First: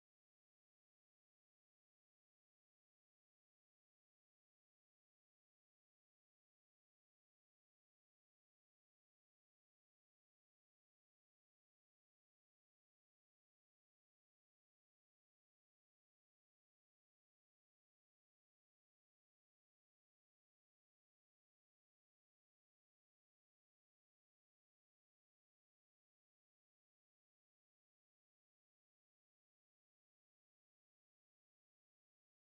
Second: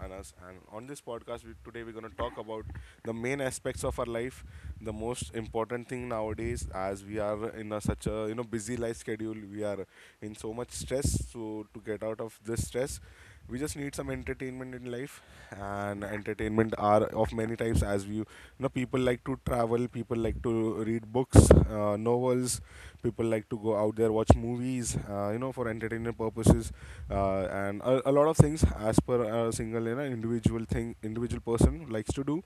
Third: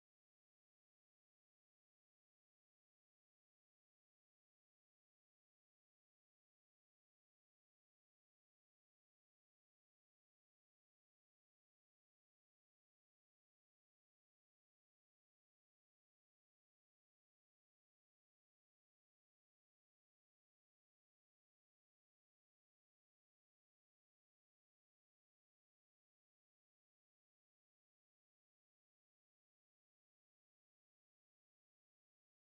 Anas, and on this podcast today we're going to talk about the main aspects of our life, the most important thing nowadays as we are in such a busy life schedule. We are in so much stress, so to get out of this stress, we just need some entertainment in life, and entertainment are of many types, as we you know people like to travel, people like to read books, novels, people like to go out there, watch movies, for entertainment purposes, and a lot of things, as per a single individual thing, individual person likes to do.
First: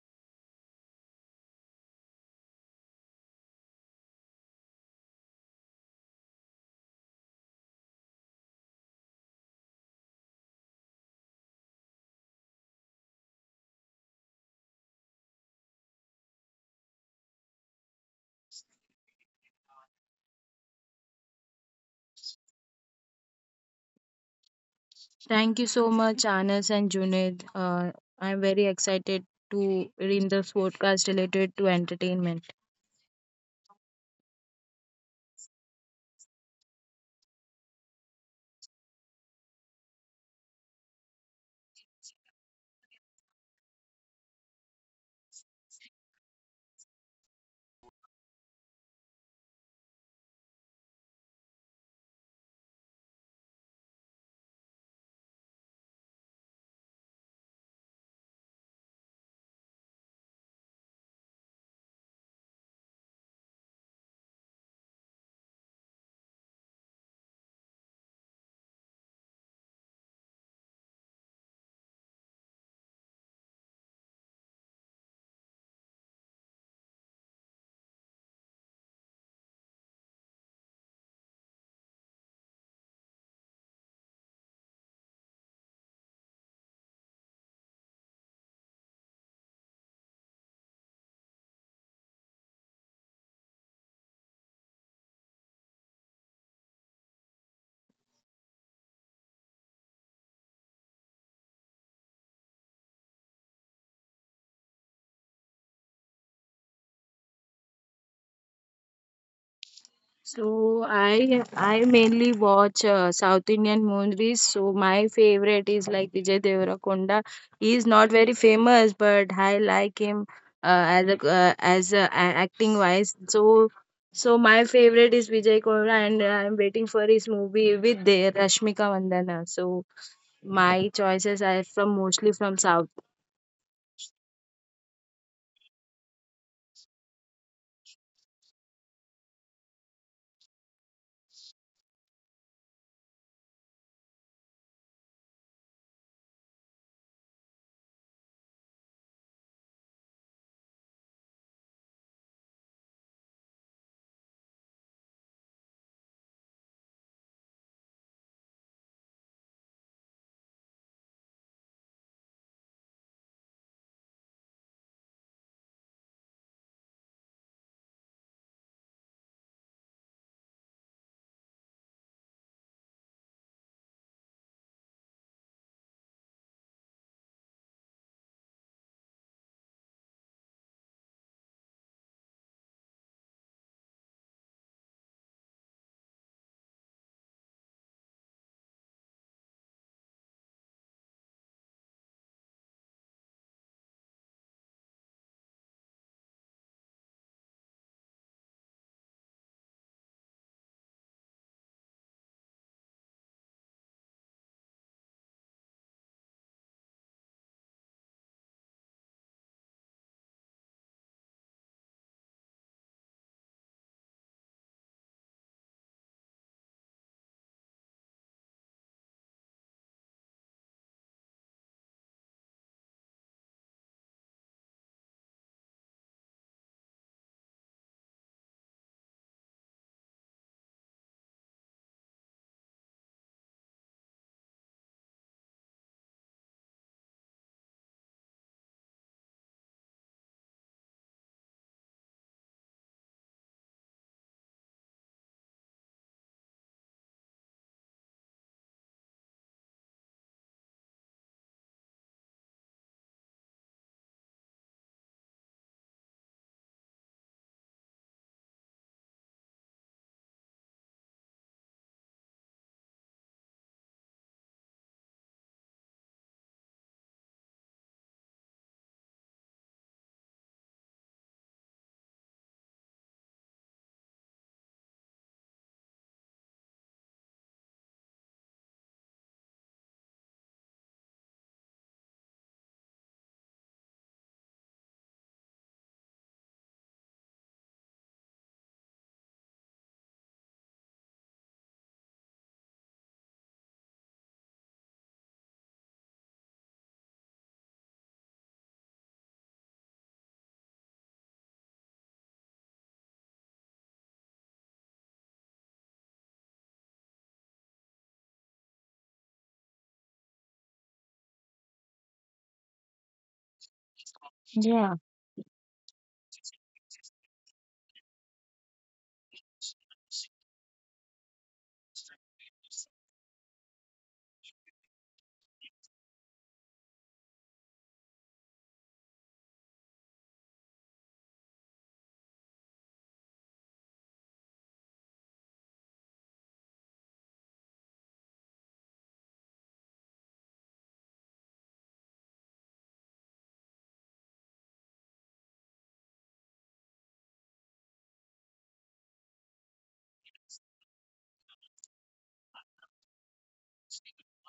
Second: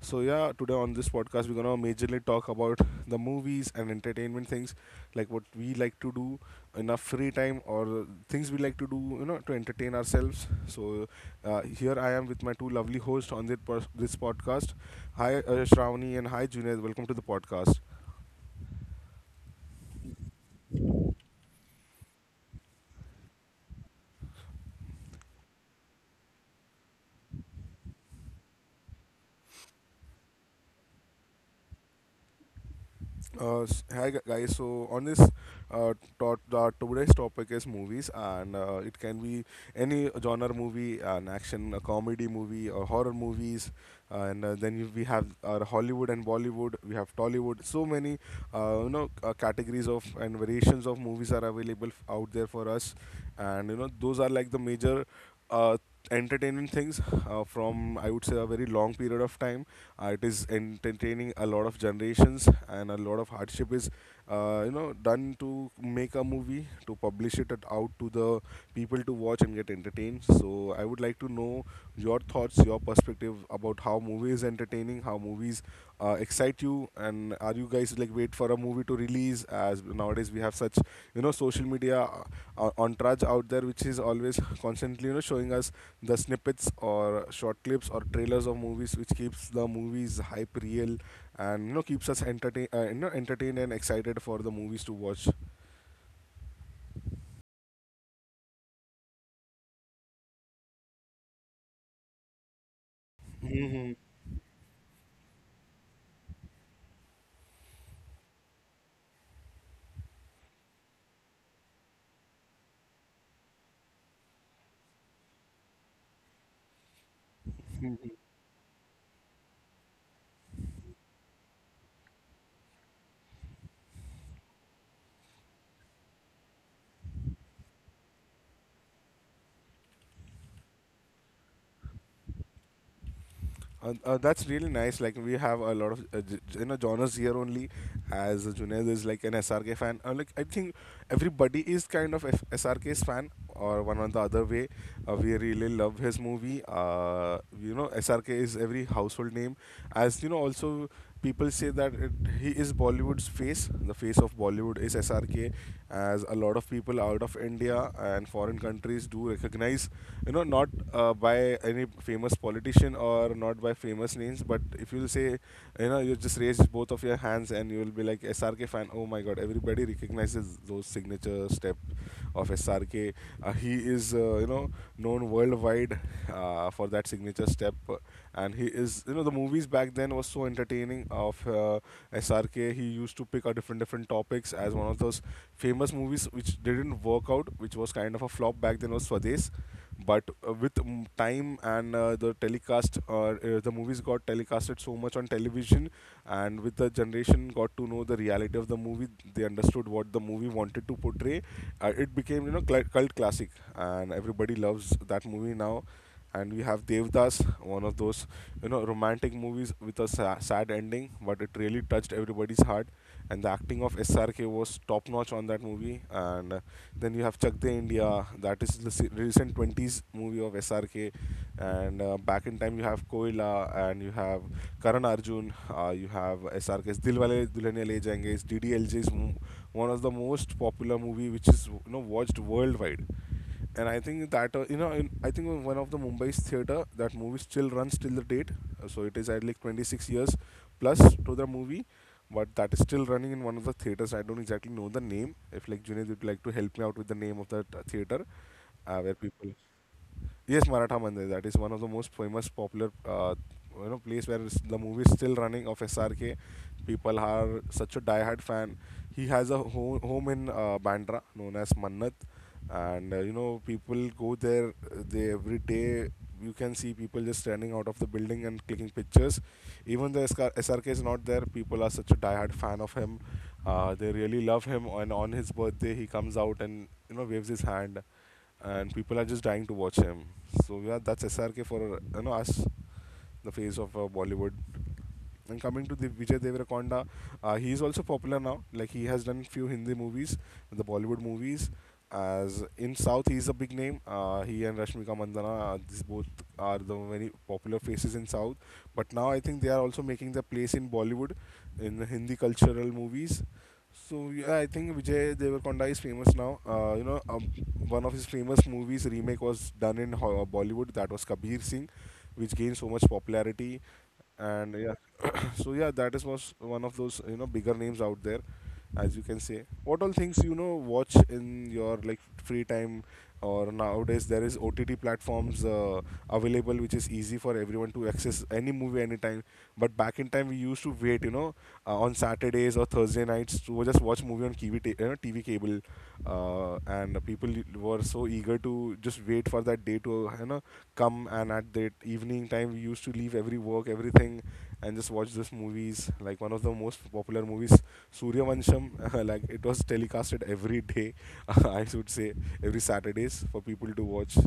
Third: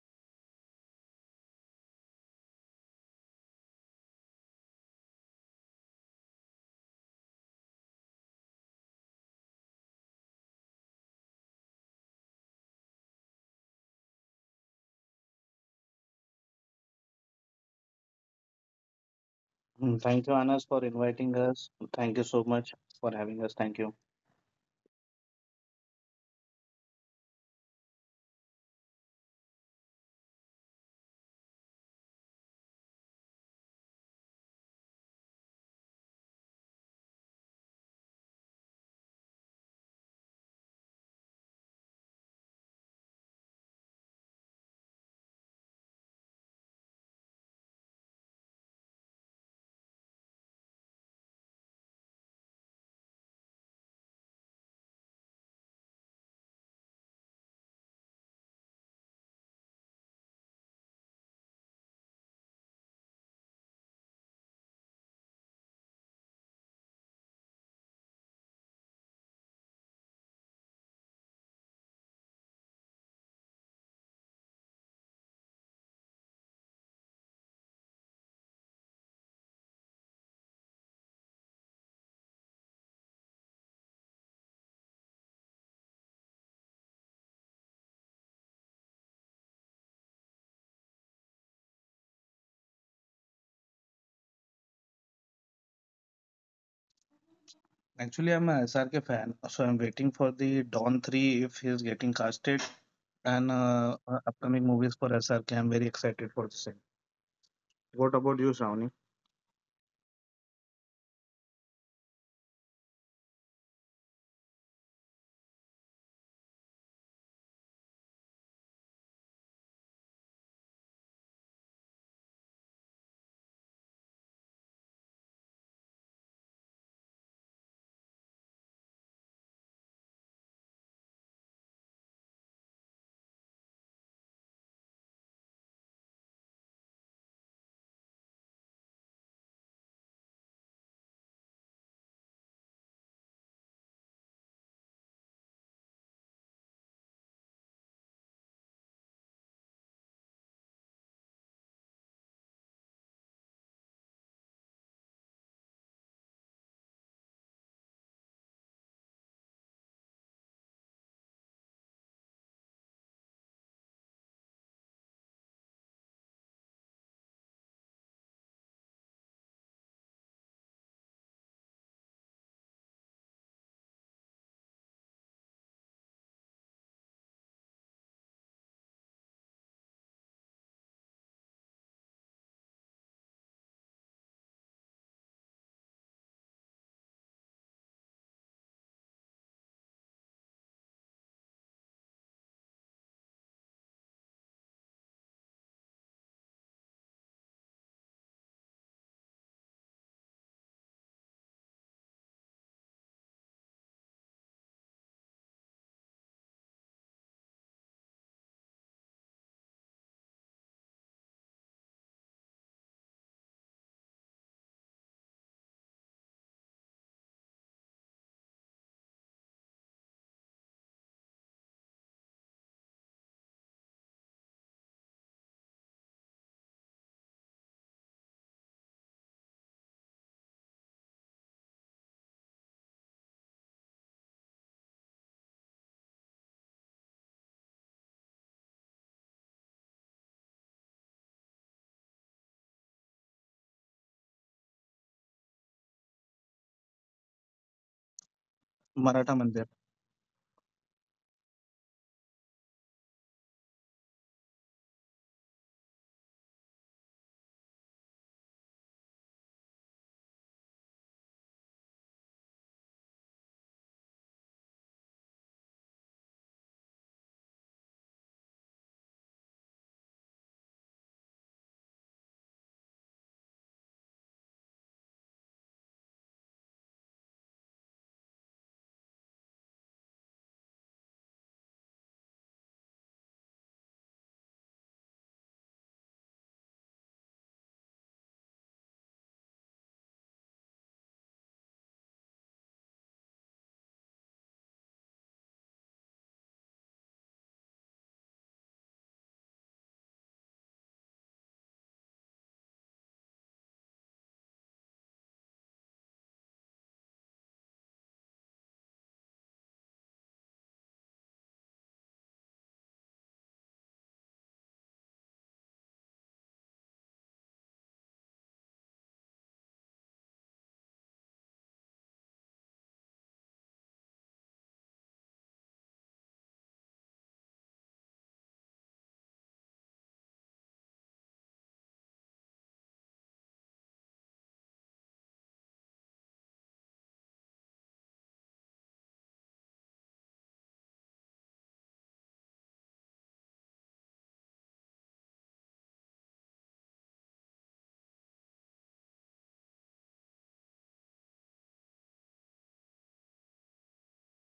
So yeah, today on this podcast we're gonna majorly talk about the movies and entertainment things, like what we like to do in our free time, or things we like to do, you know, to entertain ourselves. So here I am with my two lovely hosts on this podcast. Hi, Shravani, and hi, Junaid. Welcome to the podcast. Thank you, Anas, for inviting us. Thank you so much for having us. Thank you. Thank you so much, Anas and Junaid. I'm very excited to read this podcast related to entertainment. Hi guys. So on this, uh, today's topic is movies, and it can be any genre movie, an action, a comedy movie, or horror movies, and then we have our Hollywood and Bollywood. We have Tollywood. So many categories of and variations of movies are available out there for us, and those are like the major Uh, entertaining things, from I would say a very long period of time. It is entertaining a lot of generations, and a lot of hardship is done to make a movie, to publish it out to the people to watch and get entertained. So I would like to know your thoughts, your perspective about how movies entertaining, how movies excite you, and are you guys like wait for a movie to release? As nowadays we have such social media entourage out there, which is always constantly showing us the snippets or short clips or trailers of movies, which keeps the movies hype real, and keeps us entertained and excited for the movies to watch. Actually, I'm a SRK fan, so I'm waiting for the Dawn 3 if he's getting casted and Hmm. Upcoming movies for SRK. I'm very excited for the same. What about you, Shravani? So I mainly watch South Indian movies. So my favorite is like Vijay Deverakonda. He is not very famous, but I like him acting wise. So my favorite is Vijay Deverakonda, and I'm waiting for his movie with the Rashmika Mandana. So my choices are from mostly from South. That's really nice. Like we have a lot of genres here only. As Junaid is like an SRK fan, like I think everybody is kind of SRK's fan, or one or the other way. We really love his movie. SRK is every household name. As you know, also people say that he is Bollywood's face. The face of Bollywood is SRK, as a lot of people out of India and foreign countries do recognize, not by any famous politician, or not by famous names, but if you'll say, you just raise both of your hands and you will be like SRK fan. Oh my god, everybody recognizes those signature step of SRK. He is, known worldwide for that signature step. And he is, the movies back then was so entertaining of SRK. He used to pick a different different topics, as one of those famous movies which didn't work out, which was kind of a flop back then, was Swades. But time, and the movies got telecasted so much on television, and with the generation, got to know the reality of the movie. They understood what the movie wanted to portray. It became, cult classic, and everybody loves that movie now. And we have Devdas, one of those romantic movies with a sad ending, but it really touched everybody's heart, and the acting of SRK was top notch on that movie. And then you have Chak De India. That is the recent 20s movie of SRK. And back in time, you have Koila, and you have Karan Arjun, you have SRK's Dilwale Dulhania Le Jayenge, is DDLJ's one of the most popular movie, which is watched worldwide. And I think that I think one of the Mumbai's theater, that movie still runs till the date. So it is at like 26 years plus to the movie, but that is still running in one of the theaters. I don't exactly know the name. If like Junaid would like to help me out with the name of that theater, where Maratha people. Mandir. Yes, Maratha Mandir. That is one of the most famous, popular, place where the movie is still running of SRK. People are such a diehard fan. He has a home in Bandra, known as Mannat, and people go there. They every day you can see people just standing out of the building and clicking pictures. Even though SK SRK is not there, people are such a diehard fan of him. They really love him, and on his birthday, he comes out and waves his hand, and people are just dying to watch him. So yeah, that's SRK for us, the face of Bollywood. And coming to the Vijay Deverakonda, he is also popular now. Like he has done few Hindi movies, the Bollywood movies. As in South, he is a big name. He and Rashmika Mandana, these both are the very popular faces in South. But now I think they are also making their place in Bollywood, in the Hindi cultural movies. So yeah, I think Vijay Deverakonda is famous now. One of his famous movies remake was done in Bollywood. That was Kabir Singh, which gained so much popularity. And Yeah. yeah, so yeah, that is was one of those bigger names out there, as you can say. What all things watch in your like free time? Or nowadays there is OTT platforms available, which is easy for everyone to access any movie anytime. But back in time we used to wait, on Saturdays or Thursday nights, to just watch movie on tv, ta- you know, TV cable, and people were so eager to just wait for that day to come, and at that evening time we used to leave every work, everything, and just watch this movies, like one of the most popular movies, Surya Vansham. Like it was telecasted every day. I should say every Saturdays for people to watch.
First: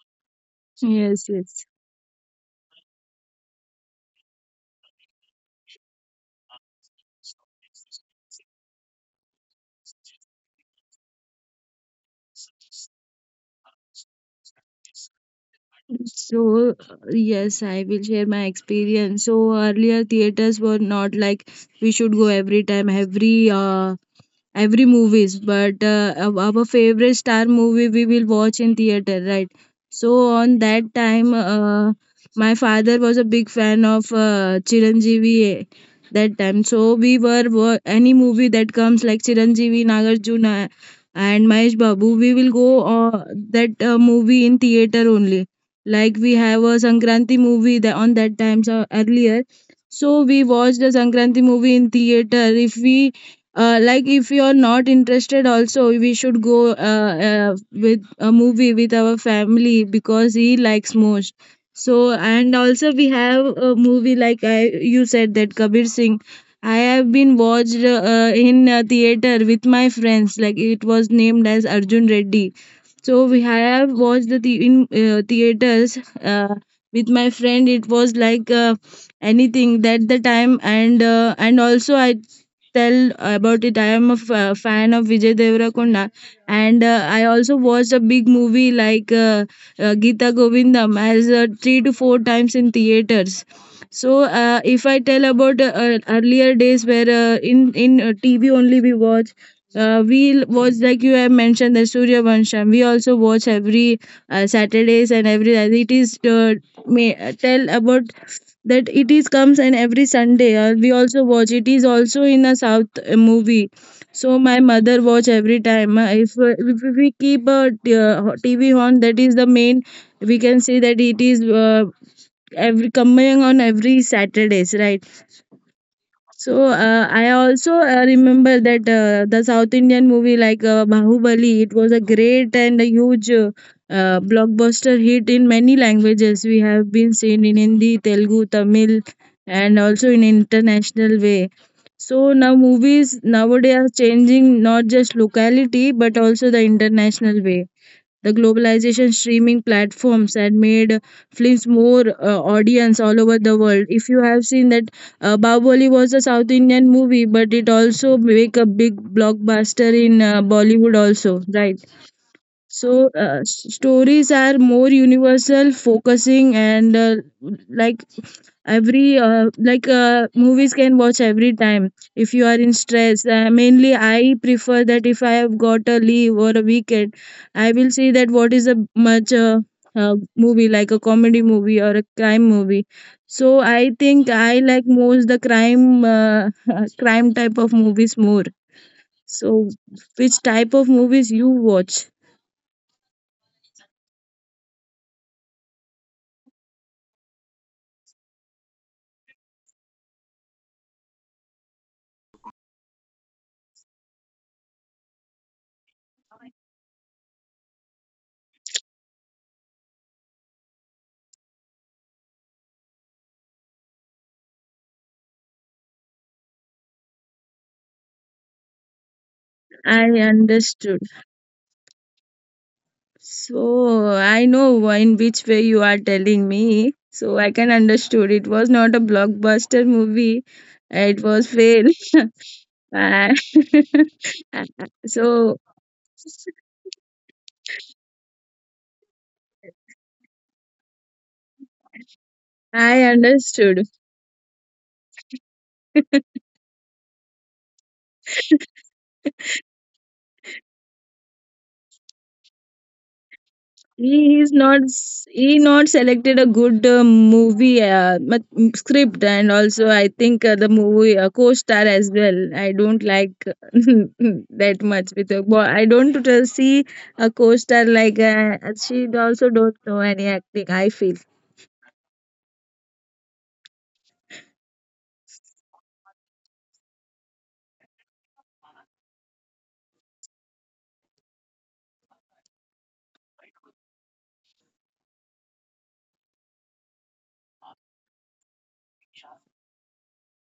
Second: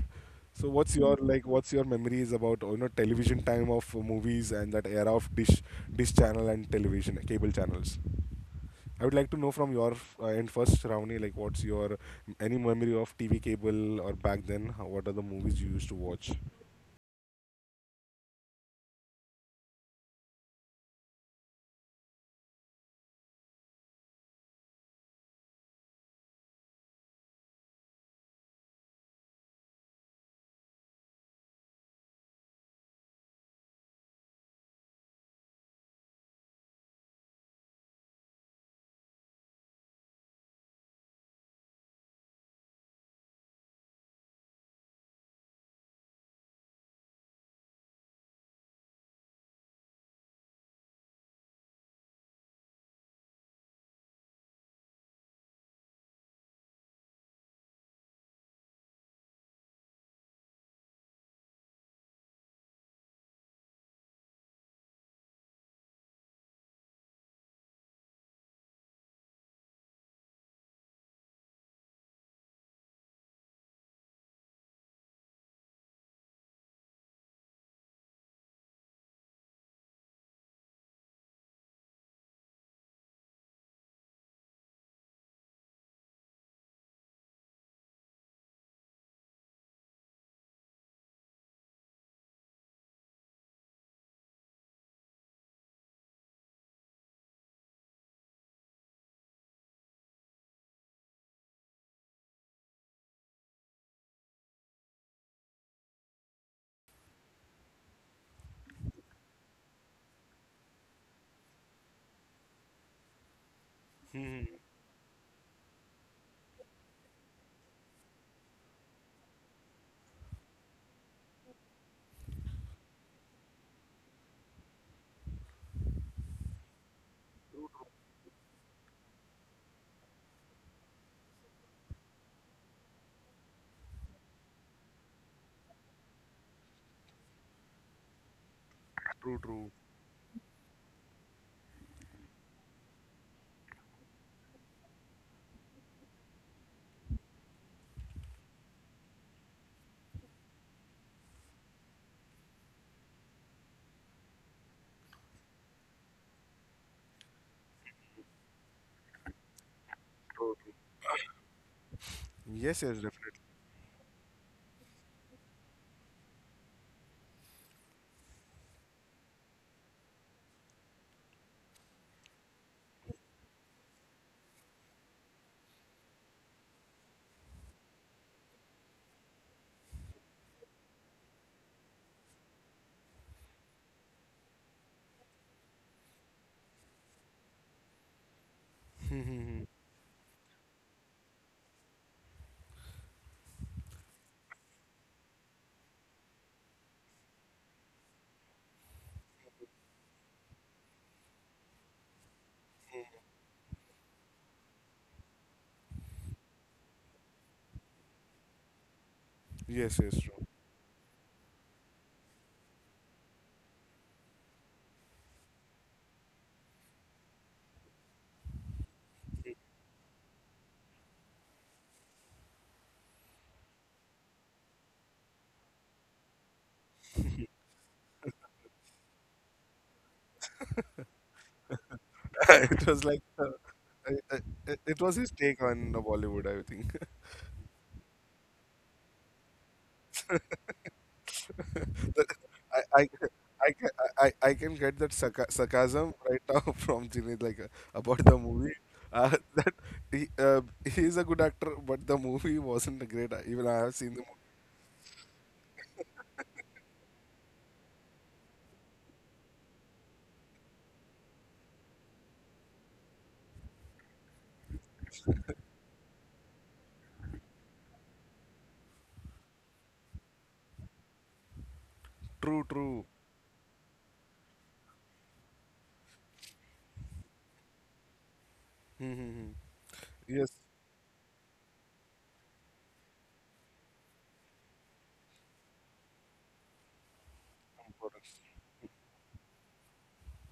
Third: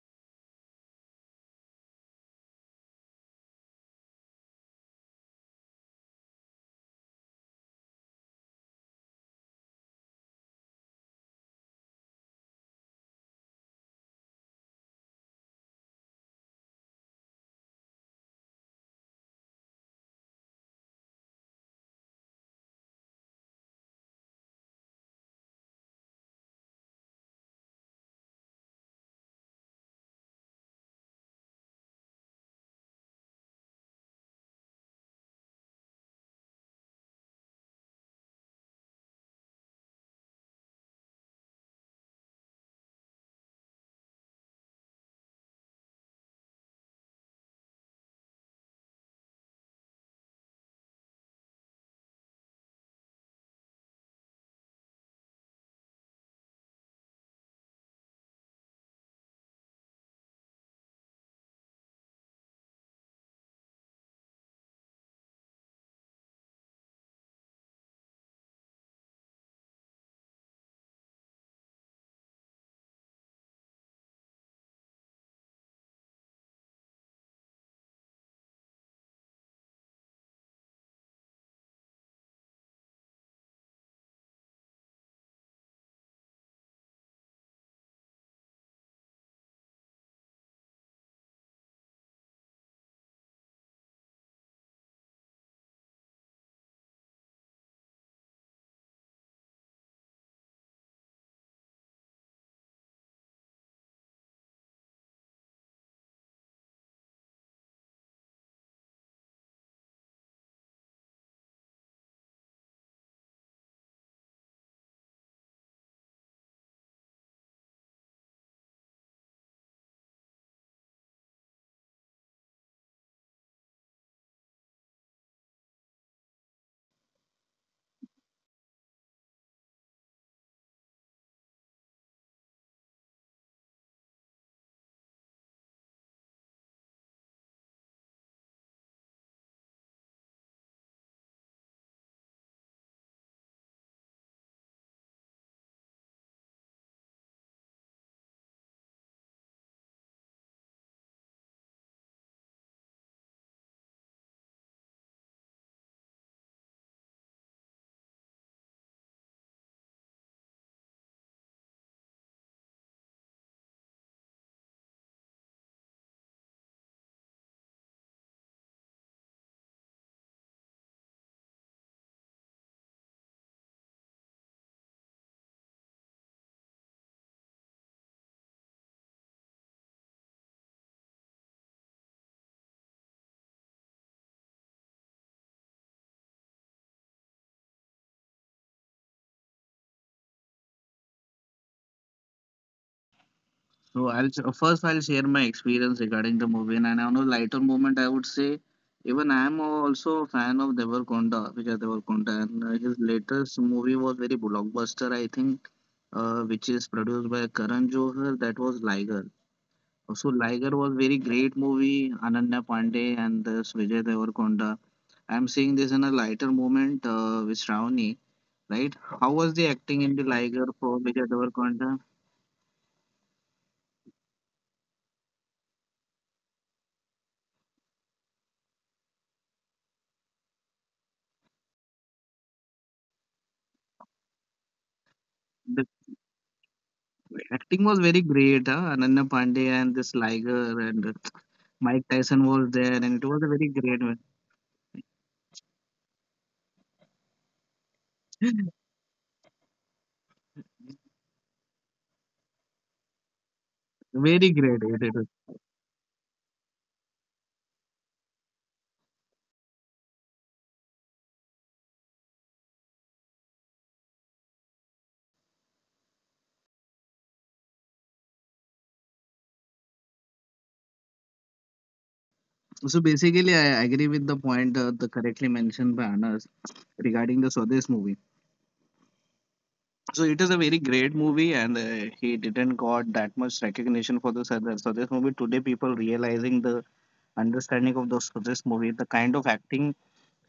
So what's your Yes, like yes. what's your memories about television, time of movies, and that era of dish channel and television cable channels. I would like to know from your end first, Ravani, like what's your any memory of TV cable or back then. What are the movies you used to watch? So, yes, I will share my experience. So, earlier theaters were not like we should go every time, every movies, but our favorite star movie we will watch in theater, right? So, on that time, my father was a big fan of Chiranjeevi that time. So, we were any movie that comes like Chiranjeevi, Nagarjuna, and Mahesh Babu, we will go uh, that movie in theater only. Like we have a sankranti movie that on that times earlier, so we watched the sankranti movie in theater. If we like if you're not interested also, we should go with a movie with our family because he likes most. So and also we have a movie like, I, you said that kabir singh, I have been watched in a theater with my friends. Like it was named as arjun reddy, so we have watched theaters with my friend. It was like anything that the time, and also I tell about it. I am a fan of Vijay Deverakonda, and I also watched a big movie like Gita Govindam as three to four times in theaters. So if I tell about earlier days, where in TV only we watch. We watch, like you have mentioned, the Surya Vansham. We also watch every Saturdays and every. It is may tell about that, it is comes and every Sunday. We also watch. It is also in a South movie. So Hmm. my mother watch every time. If we keep a TV on, that is the main. We can say that it is every coming on every Saturdays, right? So I also remember that the South Indian movie like Bahubali, it was a great and a huge blockbuster hit in many languages. We have been seen in Hindi, Telugu, Tamil, True, true. and also in international way. So now movies nowadays are changing not just locality but also the international way. The globalization streaming platforms had made films more audience all over the world. If you have seen that, Bahubali was a South Indian movie, but it also make a big blockbuster in Bollywood also, right? Yes, yes, So definitely. Stories are more universal, focusing and like every like movies can watch every time if you are in stress. Mainly I prefer that if I have got a leave or a weekend, I will see that what is a much movie like a comedy movie or a crime movie. So I think I like most the crime, crime type of movies more. So Mhm. which type of movies you watch? So first I'll share my experience regarding the movie, and on a lighter moment, I would say even I am also a fan of Devarkonda, Vijay Devarkonda, and his latest movie was very blockbuster. I think which is produced by Karan Johar. That was Liger. Yes, yes, So true. Liger was very great movie. Ananya Pandey and this Vijay Devarkonda. I'm seeing this in a lighter moment with Shravani. Right? How was the acting in I the Liger for understood. Vijay Devarkonda? So I know in which way you are telling me. So I can understood. It was not a blockbuster movie. It was fail. it was like And uh, I, I, it was his so take The on the Bollywood, I think. acting was very great. Huh? Ananya Pandey and this Liger and Mike That- Tyson was I, there, I I, and it was a I, very understood. ca- great one. I can get that sarcasm right now, from Jinesh, like about the movie. Uh, that he, uh, he is a good actor, but the movie wasn't a great. Even I have seen the movie. He is Very not great. It, it he not selected a good script, and also I think the movie co-star as well I don't like that much. With a boy I don't see a co-star like she also don't know any acting, I feel. True, was. So true. basically, I agree with the point the correctly mentioned by Anas regarding the Swades movie. Mm-hmm. So it Yes. is a very great movie, and he didn't got that much recognition for this other. So this movie today, people realizing the understanding of the Swades movie, the kind of acting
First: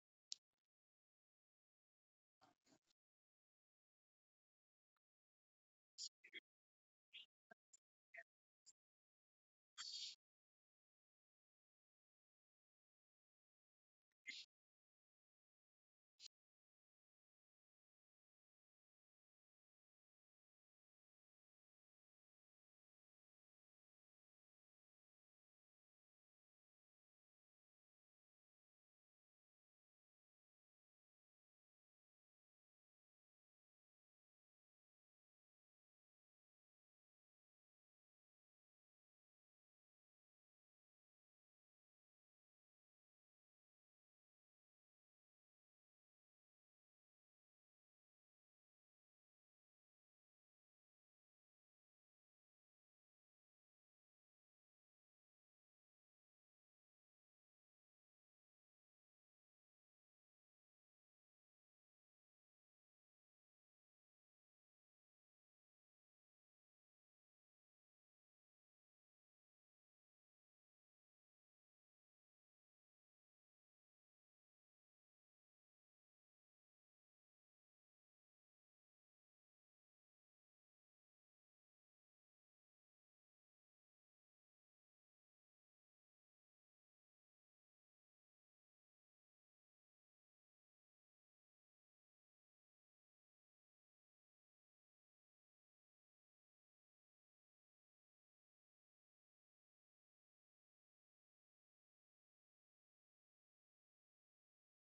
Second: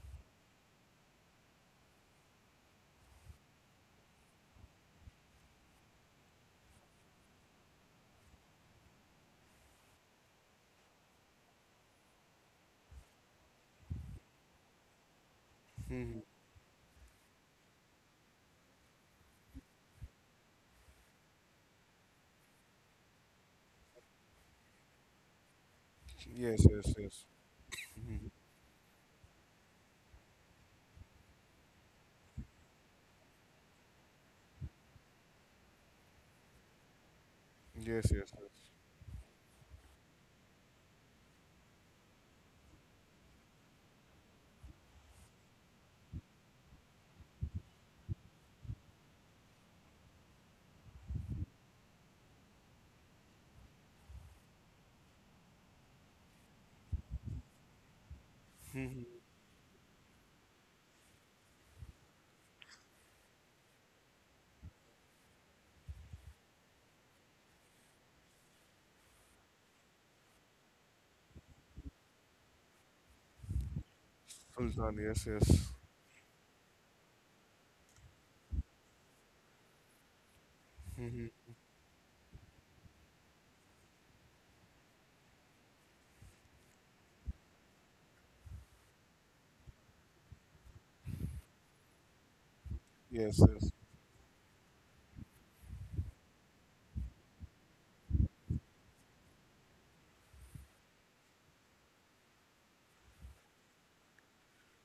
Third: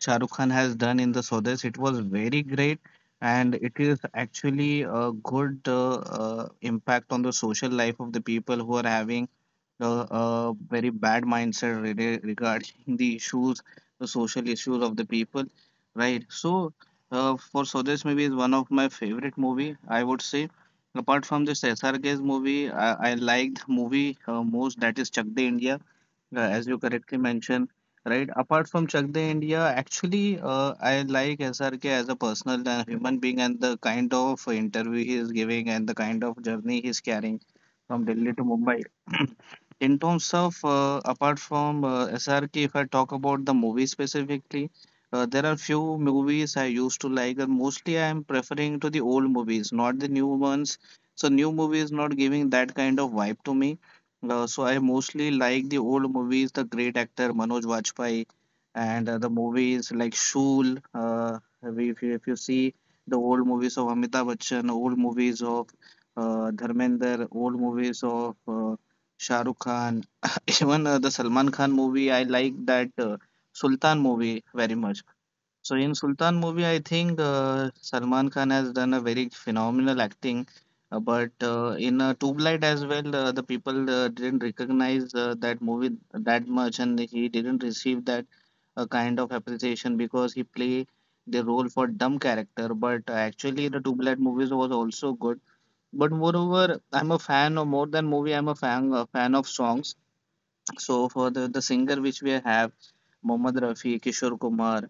Shah Rukh Khan has done in the Swades, it was very great, and it is actually a good impact on the social life of the people who are having the a very bad mindset regarding the issues, the social issues of the people, Mm-hmm. right? So this movie is one of my favorite movie, I would say, apart from this SRK's movie. I like the movie most, that is Chak De India, Yes, as you yes, correctly yes. mentioned. Right. Mhm. Apart from Chak De India, actually, I like SRK as a personal human being and the kind of interview he is giving and the kind of journey he is carrying from Yes, Delhi yes, to yes. Mumbai. In terms of apart from SRK, if I talk about the movie specifically, there are few movies I used to like. And Mostly, I am preferring to the old movies, not the new ones. So new movies not giving that kind of vibe to me. So I mostly like the old movies, the great actor Manoj Vajpayee, Mhm. and the movies like Shool. If you see the old movies of Amitabh Bachchan, old movies of Dharmender, old movies of Shah Rukh Khan, even the Salman Khan movie. I like that Sultan movie very Sultan, much. yes, yes. So in Sultan movie, I think Salman Khan has done a very phenomenal acting. Uh, but Mhm. uh, in Tube Light as well, the people didn't recognize that movie that much, and he didn't receive that kind of appreciation because he play the role for dumb character. But Yes, actually, yes, the Tube Light movies was also good, but moreover, I'm a fan of more than movie. I'm a fan of songs. So for the singer which we have, Mohammad Rafi, Kishore Kumar,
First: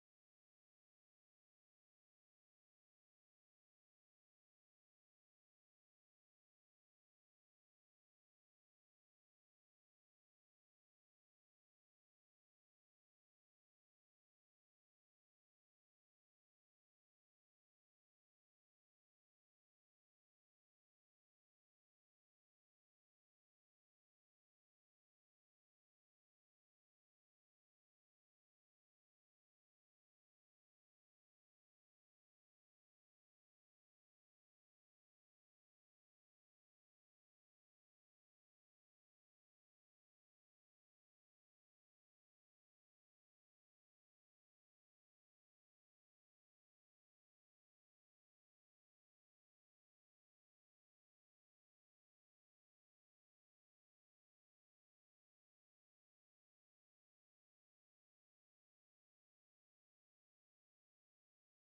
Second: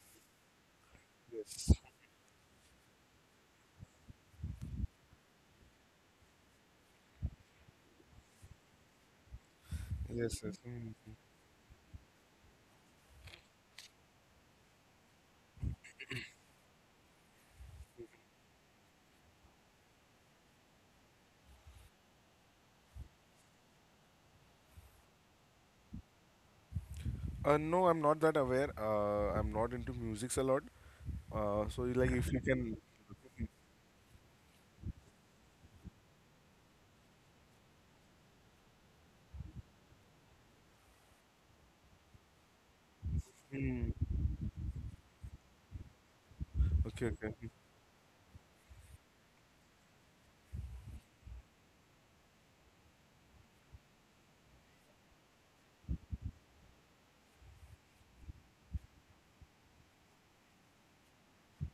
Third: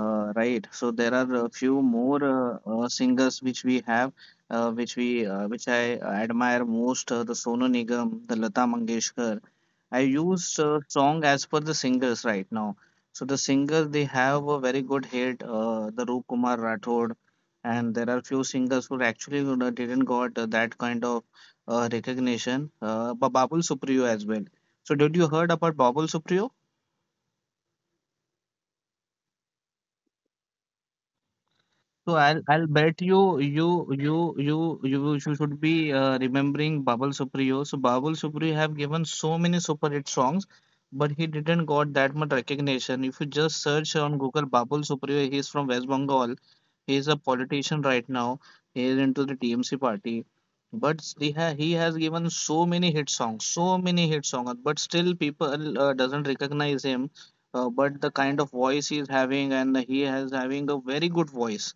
right? So there are a yes. few more singers which we have, which I admire most. The Sonu Nigam, the Lata Mangeshkar, I Yes, used yes. Mm. song as per the singers right now. So the singers they have a very good hit, the Rup Kumar Rathod, and there are few singers who actually, you know, didn't got that kind of recognition. But Babul Supriyo as well. So did you heard about Babul Supriyo? No, I'm not that aware. I'm not into musics a lot. So like So if I'll you I'll can. bet you you you should be remembering Babul Supriyo. So Babul Supriyo have given so many super hit songs, but he didn't got that much recognition. If you just Mm. search on Google Babul Supriyo, he is from West Bengal. He is Okay, a okay. Mm, politician right now. He is into the TMC party, but he has given so many hit songs, so many hit songs. But still, people doesn't recognize him. But the kind of voice he is having, and he has having a very good voice,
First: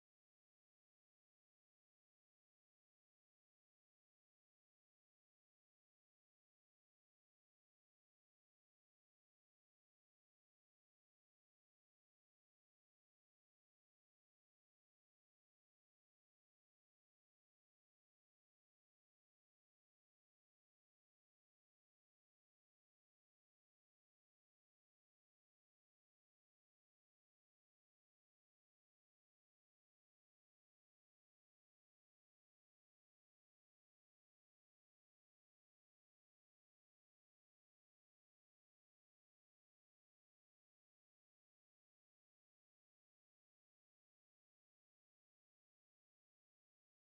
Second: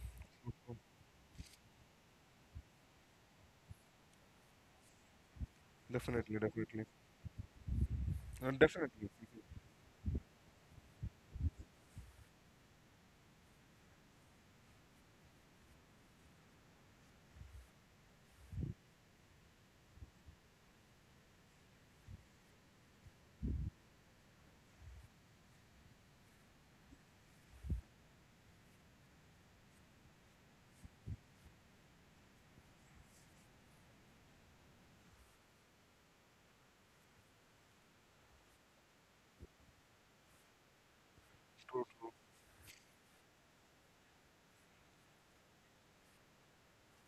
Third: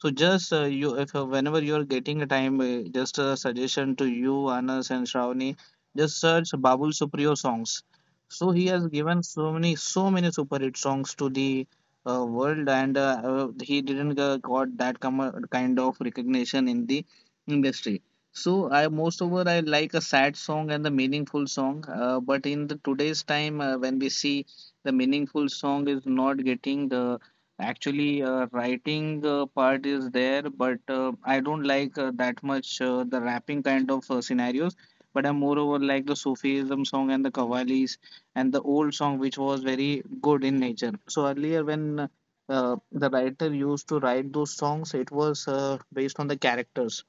so just mm, mm. If whenever you are getting a time, just a suggestion to you, Anas and Shravani, just Definitely, search definitely. Babul Supriyo songs. So he has Definitely. Mhm. given so many, so many super hit songs to the world, and he didn't got that kind of recognition in the industry. So I most over I like a sad song and the meaningful song, but in the today's time when we see the meaningful song is not getting the. Actually, writing part is there, but I don't like that much the rapping kind of scenarios. But I'm moreover like the Sufism song and the Qawwalis and the old song, which was very good in nature. So earlier, True, when true. The writer used to write those songs, it was based on the characters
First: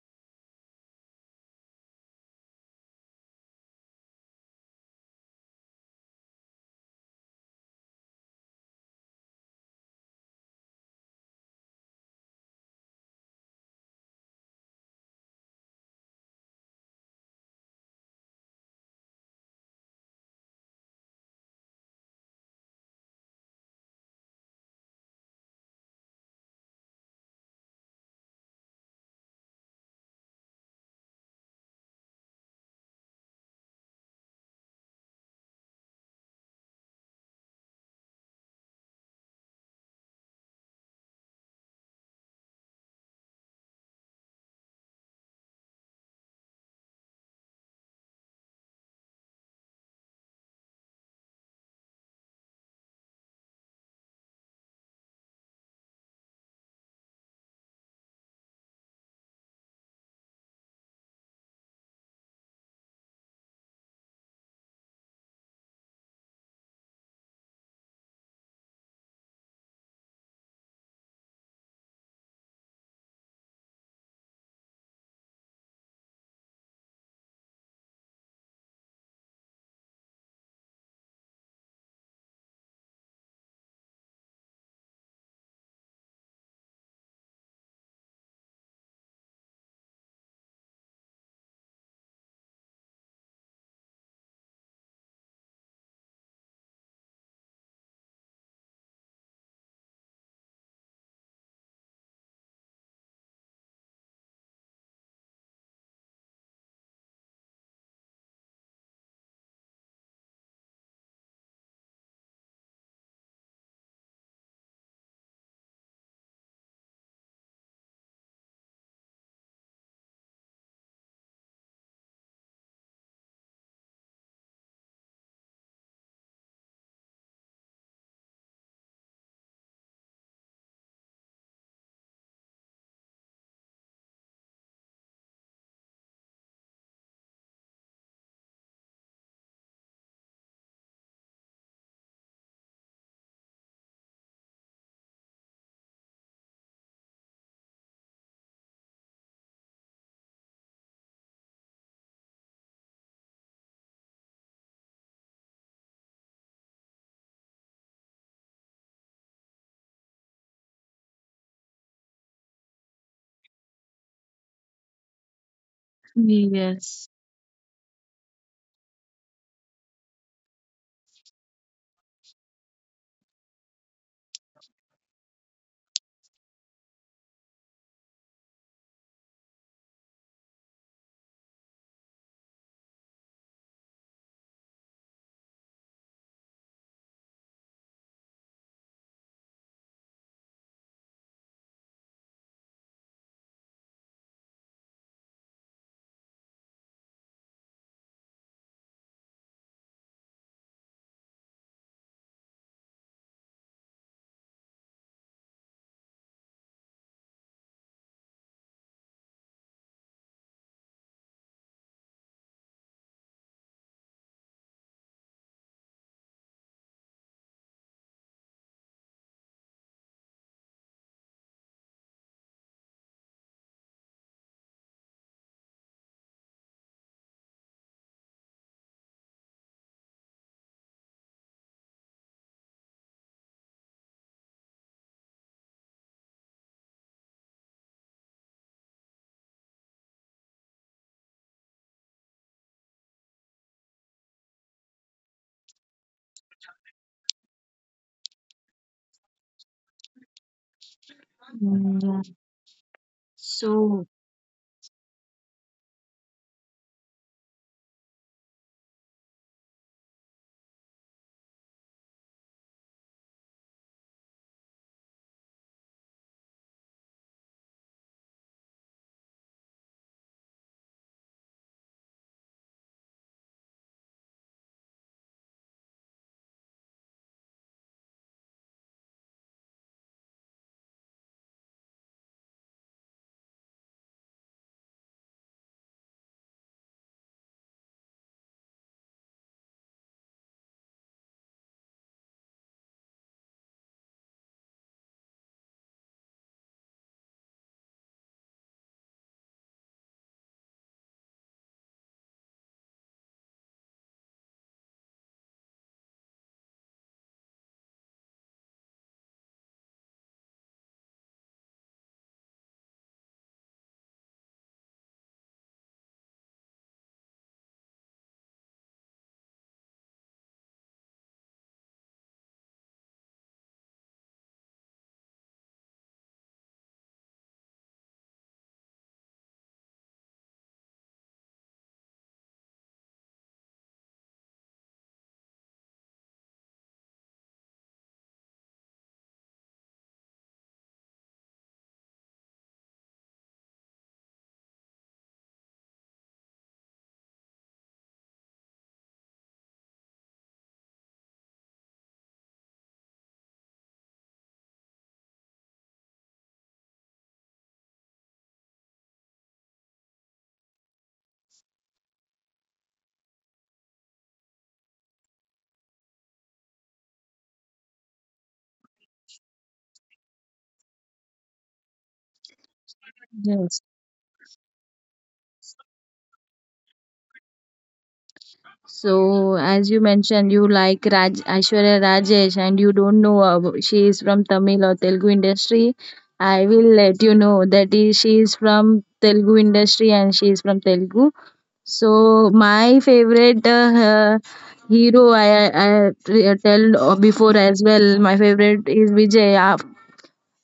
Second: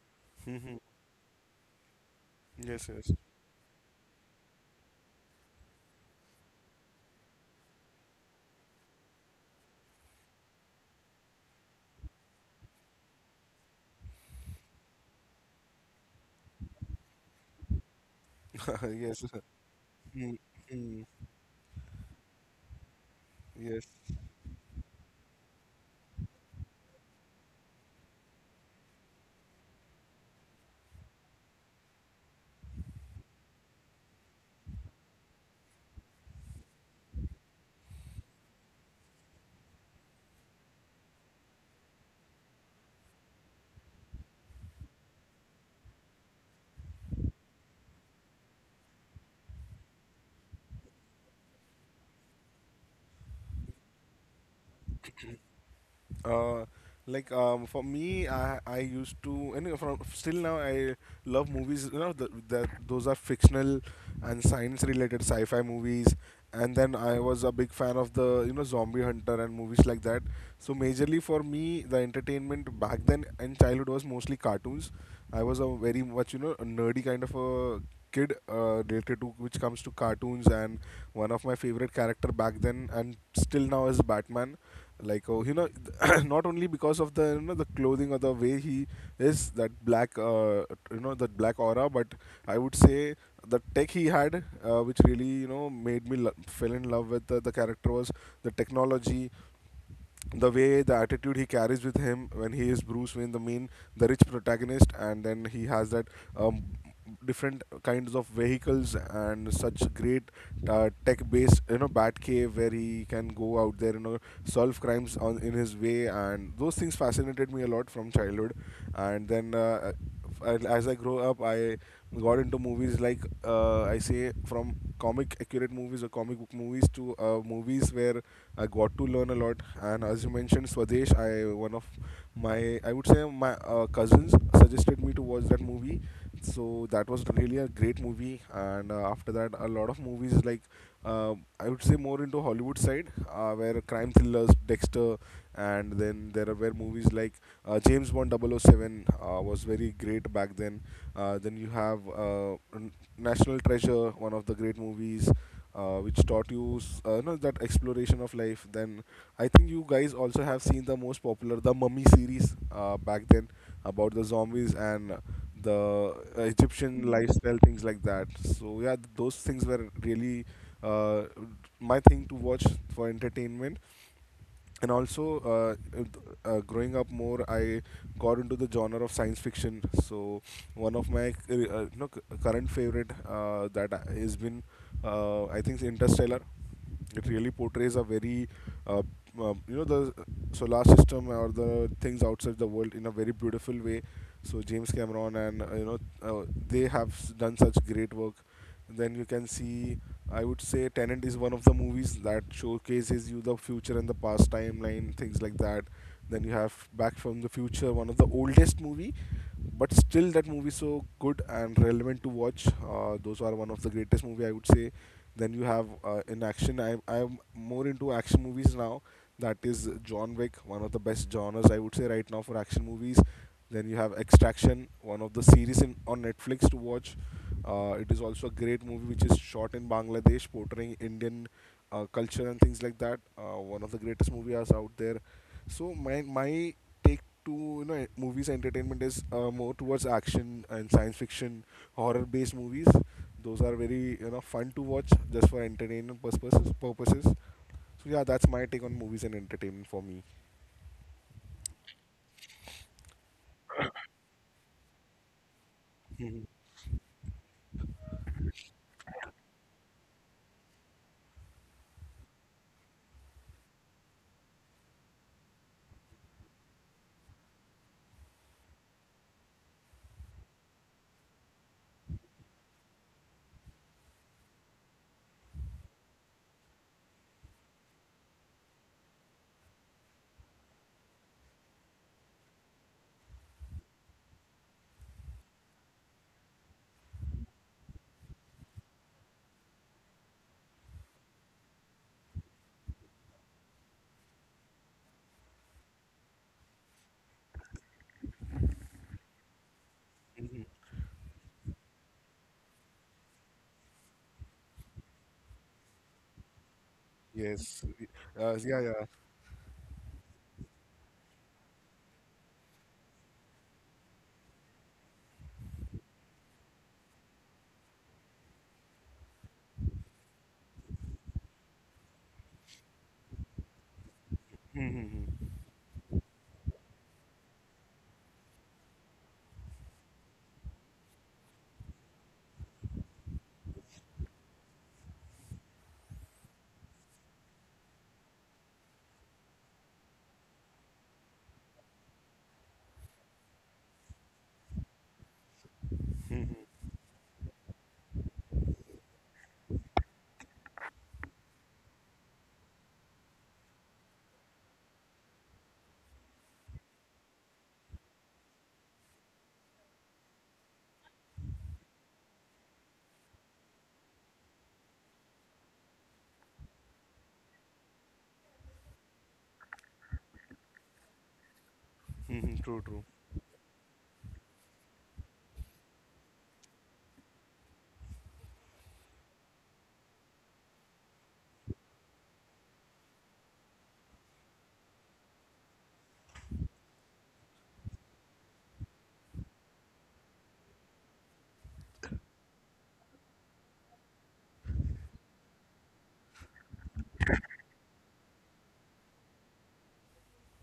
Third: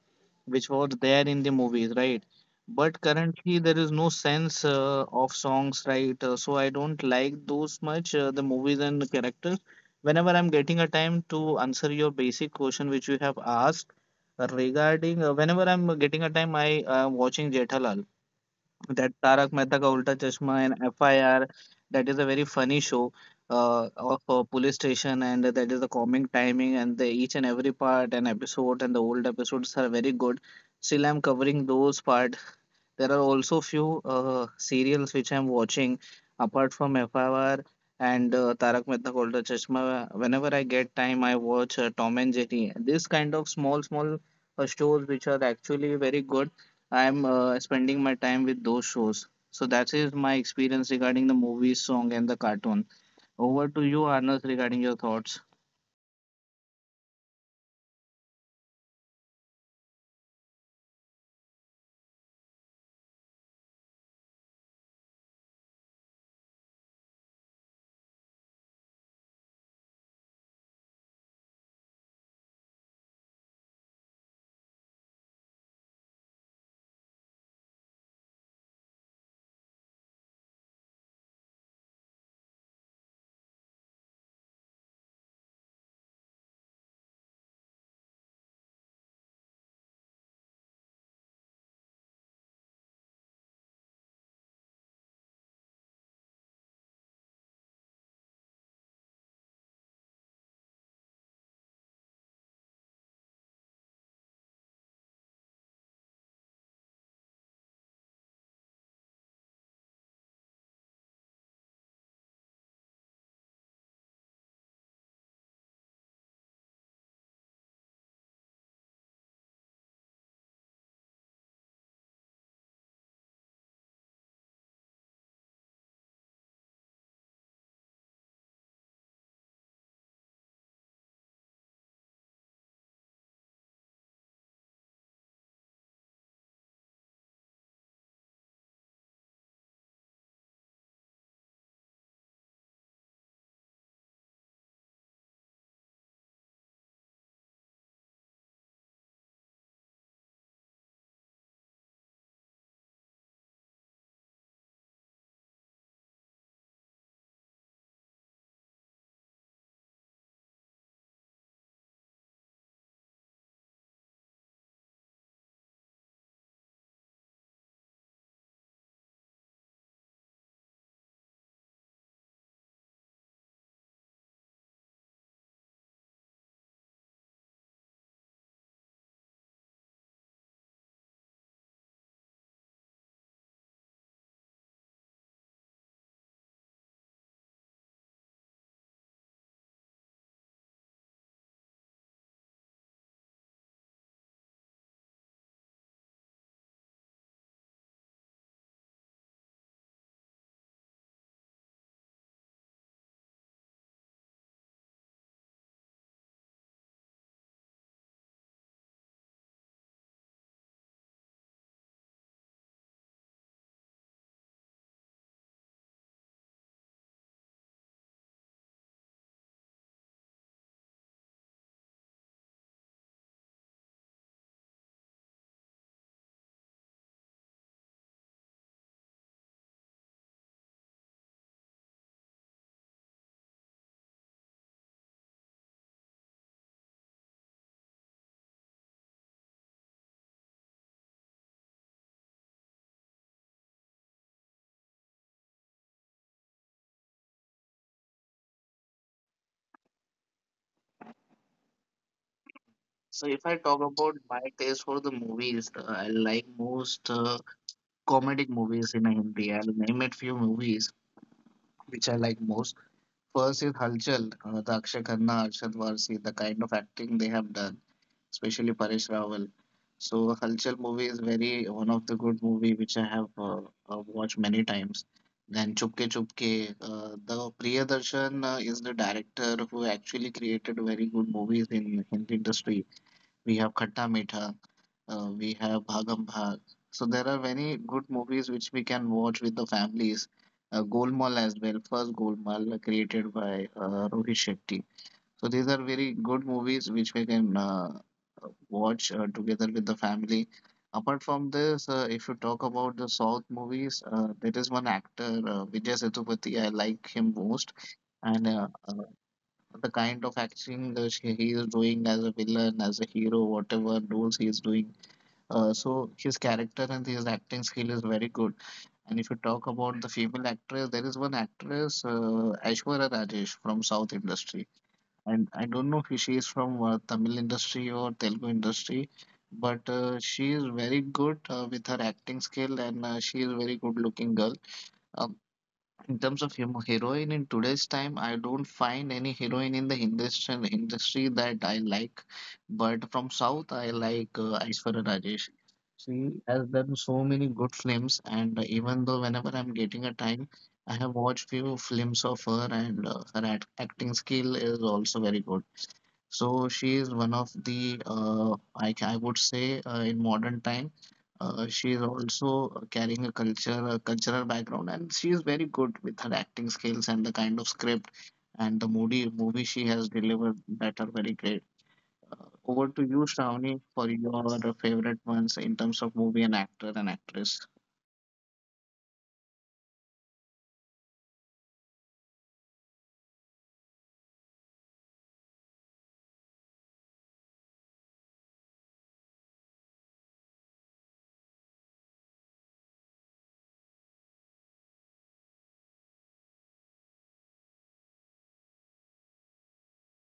which Hmm. was there in the movies, right? Yes, But yes. currently, there is no sense of songs, right? So I don't like those much the movies and the characters whenever I'm getting a time to answer your basic question which you have asked regarding whenever I'm getting a time, I am watching Jethalal, that Yes. Tarak Mehta Ka Ulta Mm, Chashma and mm. FIR. That is a very funny show Yes. Of a police station, and that is the comic timing and the each and every part and episode and the old episodes are very good. Still, I'm covering those part. There are also few serials which I'm watching apart from FIR and Tarak Mehta ka Ulta Chashma. Whenever I get time, I watch Tom and Jerry. This kind of small, small shows which are actually very good. I'm spending my time with those shows. So that is my experience regarding the movies, song, and the cartoon. Over to you, Arnas, regarding your thoughts. Uh, like, for me, I used to, and from still now I love movies. You know that that those are fictional and science related sci-fi movies. And then I was a big fan of the Zombie Hunter and movies like that. So majorly for me, the entertainment back then in childhood was mostly cartoons. I was a very much a nerdy kind of a kid related to which comes to cartoons, and one of my favorite character back then and still now is Batman. like oh you know not only because of the the clothing or the way he is, that black that black aura, but I would say the tech he had, which really made me fell in love with the character, was the technology, the way, the attitude he carries with him when he is Bruce Wayne, the main, the rich protagonist, and then he has that um, different kinds of vehicles and such great tech-based, Batcave, where he can go out there, solve crimes on in his way, and those things fascinated me a lot from childhood. And then uh, and as I grow up, I got into movies like, I say, from comic accurate movies or comic book movies to movies where I got to learn a lot. And as you mentioned, Swadesh, I, one of my, I would say my cousins suggested me to watch that movie. So that was really a great movie. And after that, a lot of movies like I would say more into Hollywood side, where crime thrillers, Dexter, and then there were movies like James Bond double oh 007 was very great back then. Then you have National Treasure, one of the great movies, which taught you s- no, that exploration of life. Then I think you guys also have seen the most popular, the Mummy series, back then, about the zombies and the Egyptian Yes. lifestyle, things like that. So yeah, those things were really, uh, my thing to watch for entertainment. And also, uh, uh, growing up more, I got into the genre of science fiction. So one of my, current favorite, that has been, I think, Interstellar. It really portrays a very, uh, the solar system or the things outside the world in a very beautiful way. So James Cameron and, they have done such great work. Then you can see, I would say, Tenant is one of the movies that showcases you the future and the past timeline, things like that. Then you have Back from the Future, one of the oldest movie, but still that movie so good and relevant to watch. Those are one of the greatest movie, I would say. Then you have, in action, I am more into action movies now. That is John Wick, one of the best genres I would say right now for action movies. Then you have Extraction, one of the series on Netflix to watch. It is also a great movie which is shot in Bangladesh portraying Indian culture and things like that. One of the greatest movies out there. So my to you know movies entertainment is more towards action and science fiction, horror based movies. Those are very fun to watch just for entertainment purposes. So yeah, that's my take on movies and entertainment for me. Mm, yeah. So if I talk So, about my taste for the movies, I Mhm, like most comedic movies in Hindi. I'll name it few movies which I like most. First is Halchal, the Akshay Khanna, Arshad Varsi, the kind of acting they have done, especially Paresh Rawal. So Halchal movie is very one of the good movie which I have watched many times. Then Chupke Chupke, the Priyadarshan is the director who actually created very good movies in Hindi industry. We have Khatta Meetha. We have Bhagam Bhag. So there are many good movies which we can watch with the families. Golmaal as well, first Golmaal created by Rohit Shetty. So these are very good movies which we can watch together with the mhm, family. Apart from this, if you talk about the South movies, there is one actor, Vijay Sethupathi, I like him yes. most. And Yeah, yeah. The kind of acting that he is doing as a villain, as a hero, whatever roles he is doing, so his character and his acting skill is very good. And if you talk about the female actress, there is one actress, Aishwarya Rajesh from South industry, Mhm, mhm, and I don't know if she is from Tamil industry or Telugu industry, but she is very good with her acting skill, and she is very good looking girl. Uh, in terms of heroine in today's time, I don't find any heroine in the Hindustan industry that I like. But from South, I like Aishwarya Rajesh. mhm. She has done so many good films, and even though whenever I'm getting a time, I have watched few films of her, and her acting skill is also very good. So she is one of the I would say in modern time she is also carrying a cultural background, and she is very good with her acting skills and the kind of script and the movie she has delivered, that are very great. Hmm. True, true. Over to you, yes. Shravani, for your favorite ones in terms of movie and actor and actress. So, as you mentioned, you like Raj Aishwarya Rajesh, and you don't know she is from Tamil or Telugu industry. I will let you know that is, she is from Telugu industry and she is from Telugu. So, my favorite hero, I tell before as well. My favorite is Vijay.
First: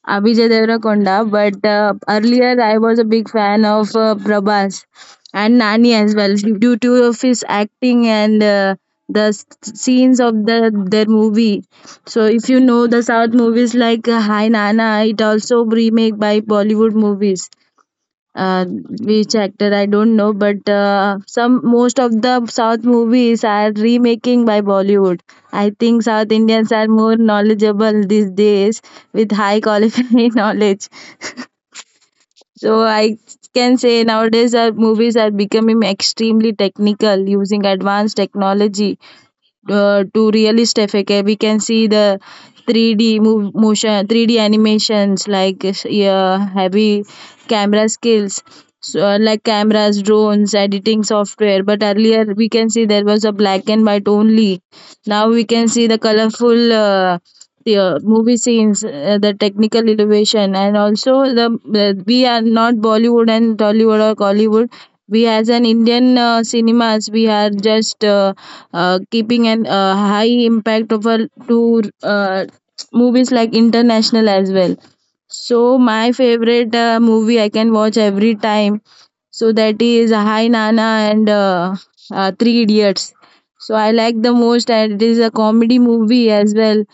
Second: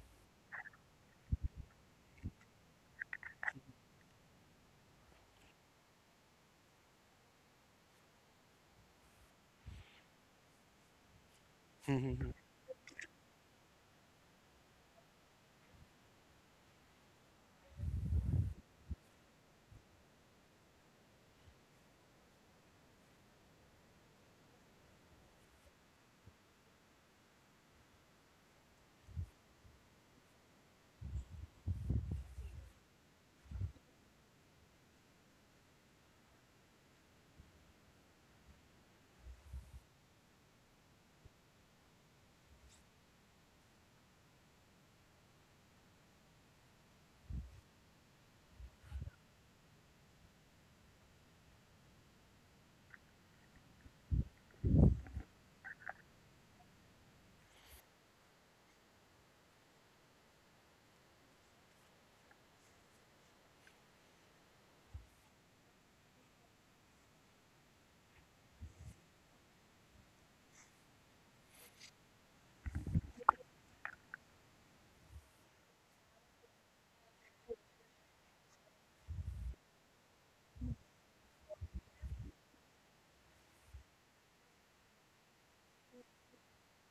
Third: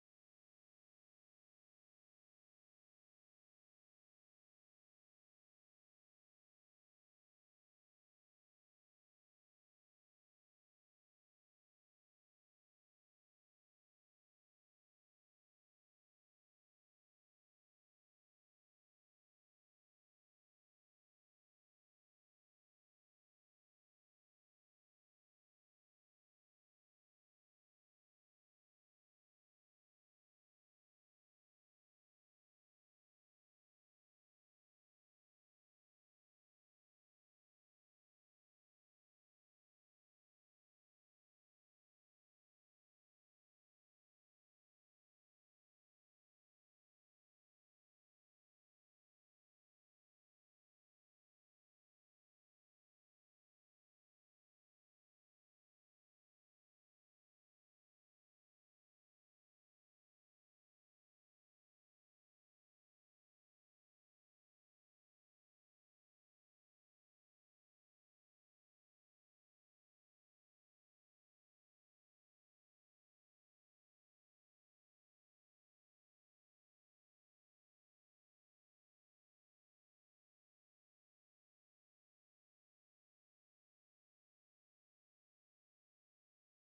Abhijay Deverakonda, but earlier I was a big fan of Prabhas and Nani as well due to of his acting and the s- scenes of the their movie. Mhm, So mhm. if you know the South movies like Hi Nana, it also remake by Bollywood movies, which actor I don't know, but some most of the South movies are remaking by Bollywood. I think South Indians are more knowledgeable these days with high qualified knowledge. So I can say nowadays our movies are becoming extremely technical using advanced technology to realist effect. We can see the 3D move motion 3D animations, like heavy camera skills. So, like cameras, drones, editing software, but earlier we can see there was a black and white only. Now we can see the colorful the movie scenes, the technical innovation, and also the we are not bollywood and tollywood or collywood. We as an indian cinemas, we are just keeping an high impact of our to movies like international as well. So my favorite movie I can watch every time, so that is hi nana and three idiots. So I like the most, and it is a comedy movie as well.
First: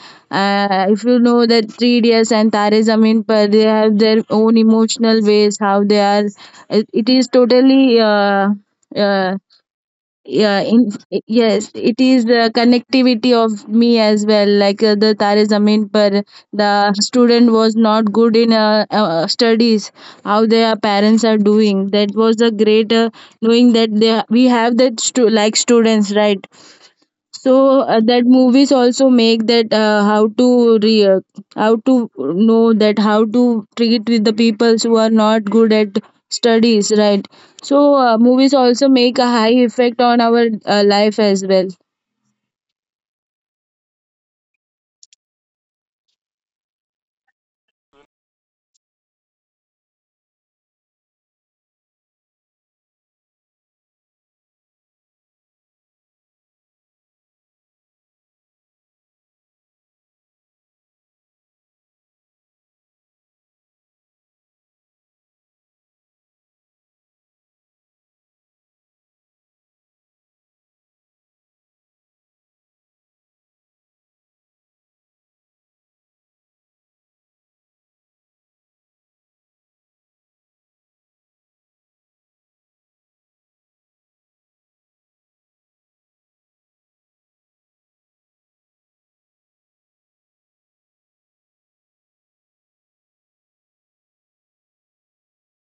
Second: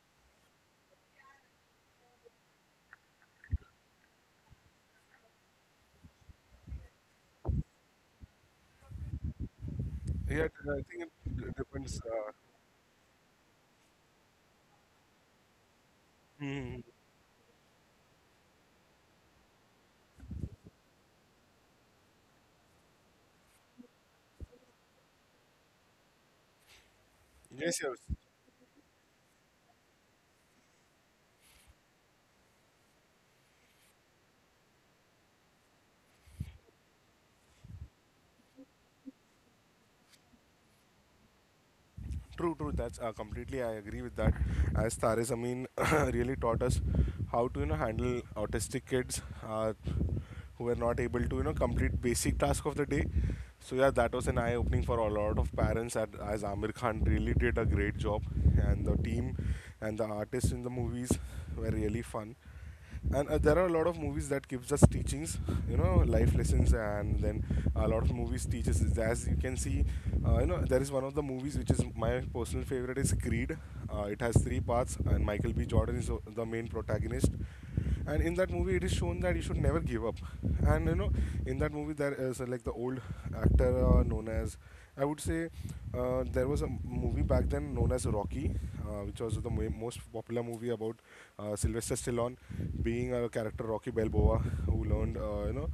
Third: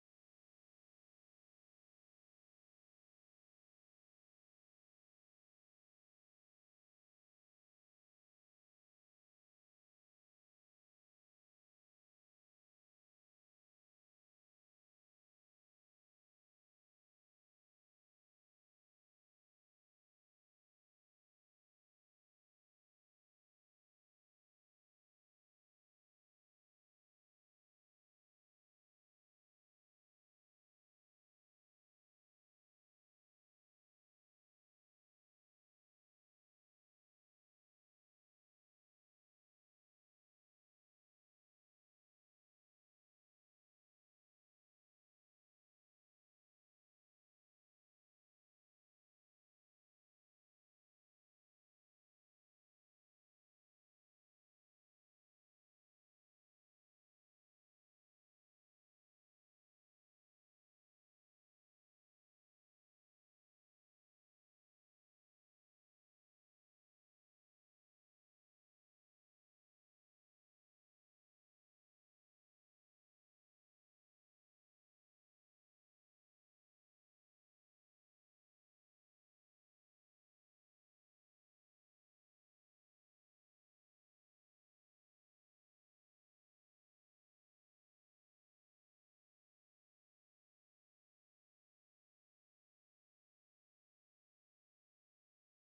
If you know that three idiots and tare zameen par, they have their own emotional ways how they are. It is totally uh, Yeah, yeah in, I think it yes, it depends, is the connectivity of me as well. Like the tare zamin par, the mhm, student was not good in studies, how their parents are doing. That was a great, knowing that they, we have that like students, right? So yes, yes. That movies also make that how to know that how to treat with the peoples who are not good at studies, right? So movies also make a high effect on our life as well. True, true. That's completely, I agree with that. As Tare Zameen really taught us how to handle autistic kids, uh, who were not able to complete basic task of the day. So yeah, that was an eye opening for a lot of parents. As Amir Khan really did a great job, and the team and the artists in the movies were really fun. And there are a lot of movies that gives us teachings, life lessons. And then a lot of movies teaches as you can see, there is one of the movies which is my personal favorite is Creed. It has three parts, and Michael B Jordan is the main protagonist. And in that movie, it is shown that you should never give up. And in that movie there is, like the old actor, known as, I would say, there was a movie back then known as Rocky, which was the most popular movie about, Sylvester Stallone being a character Rocky Balboa, who learned,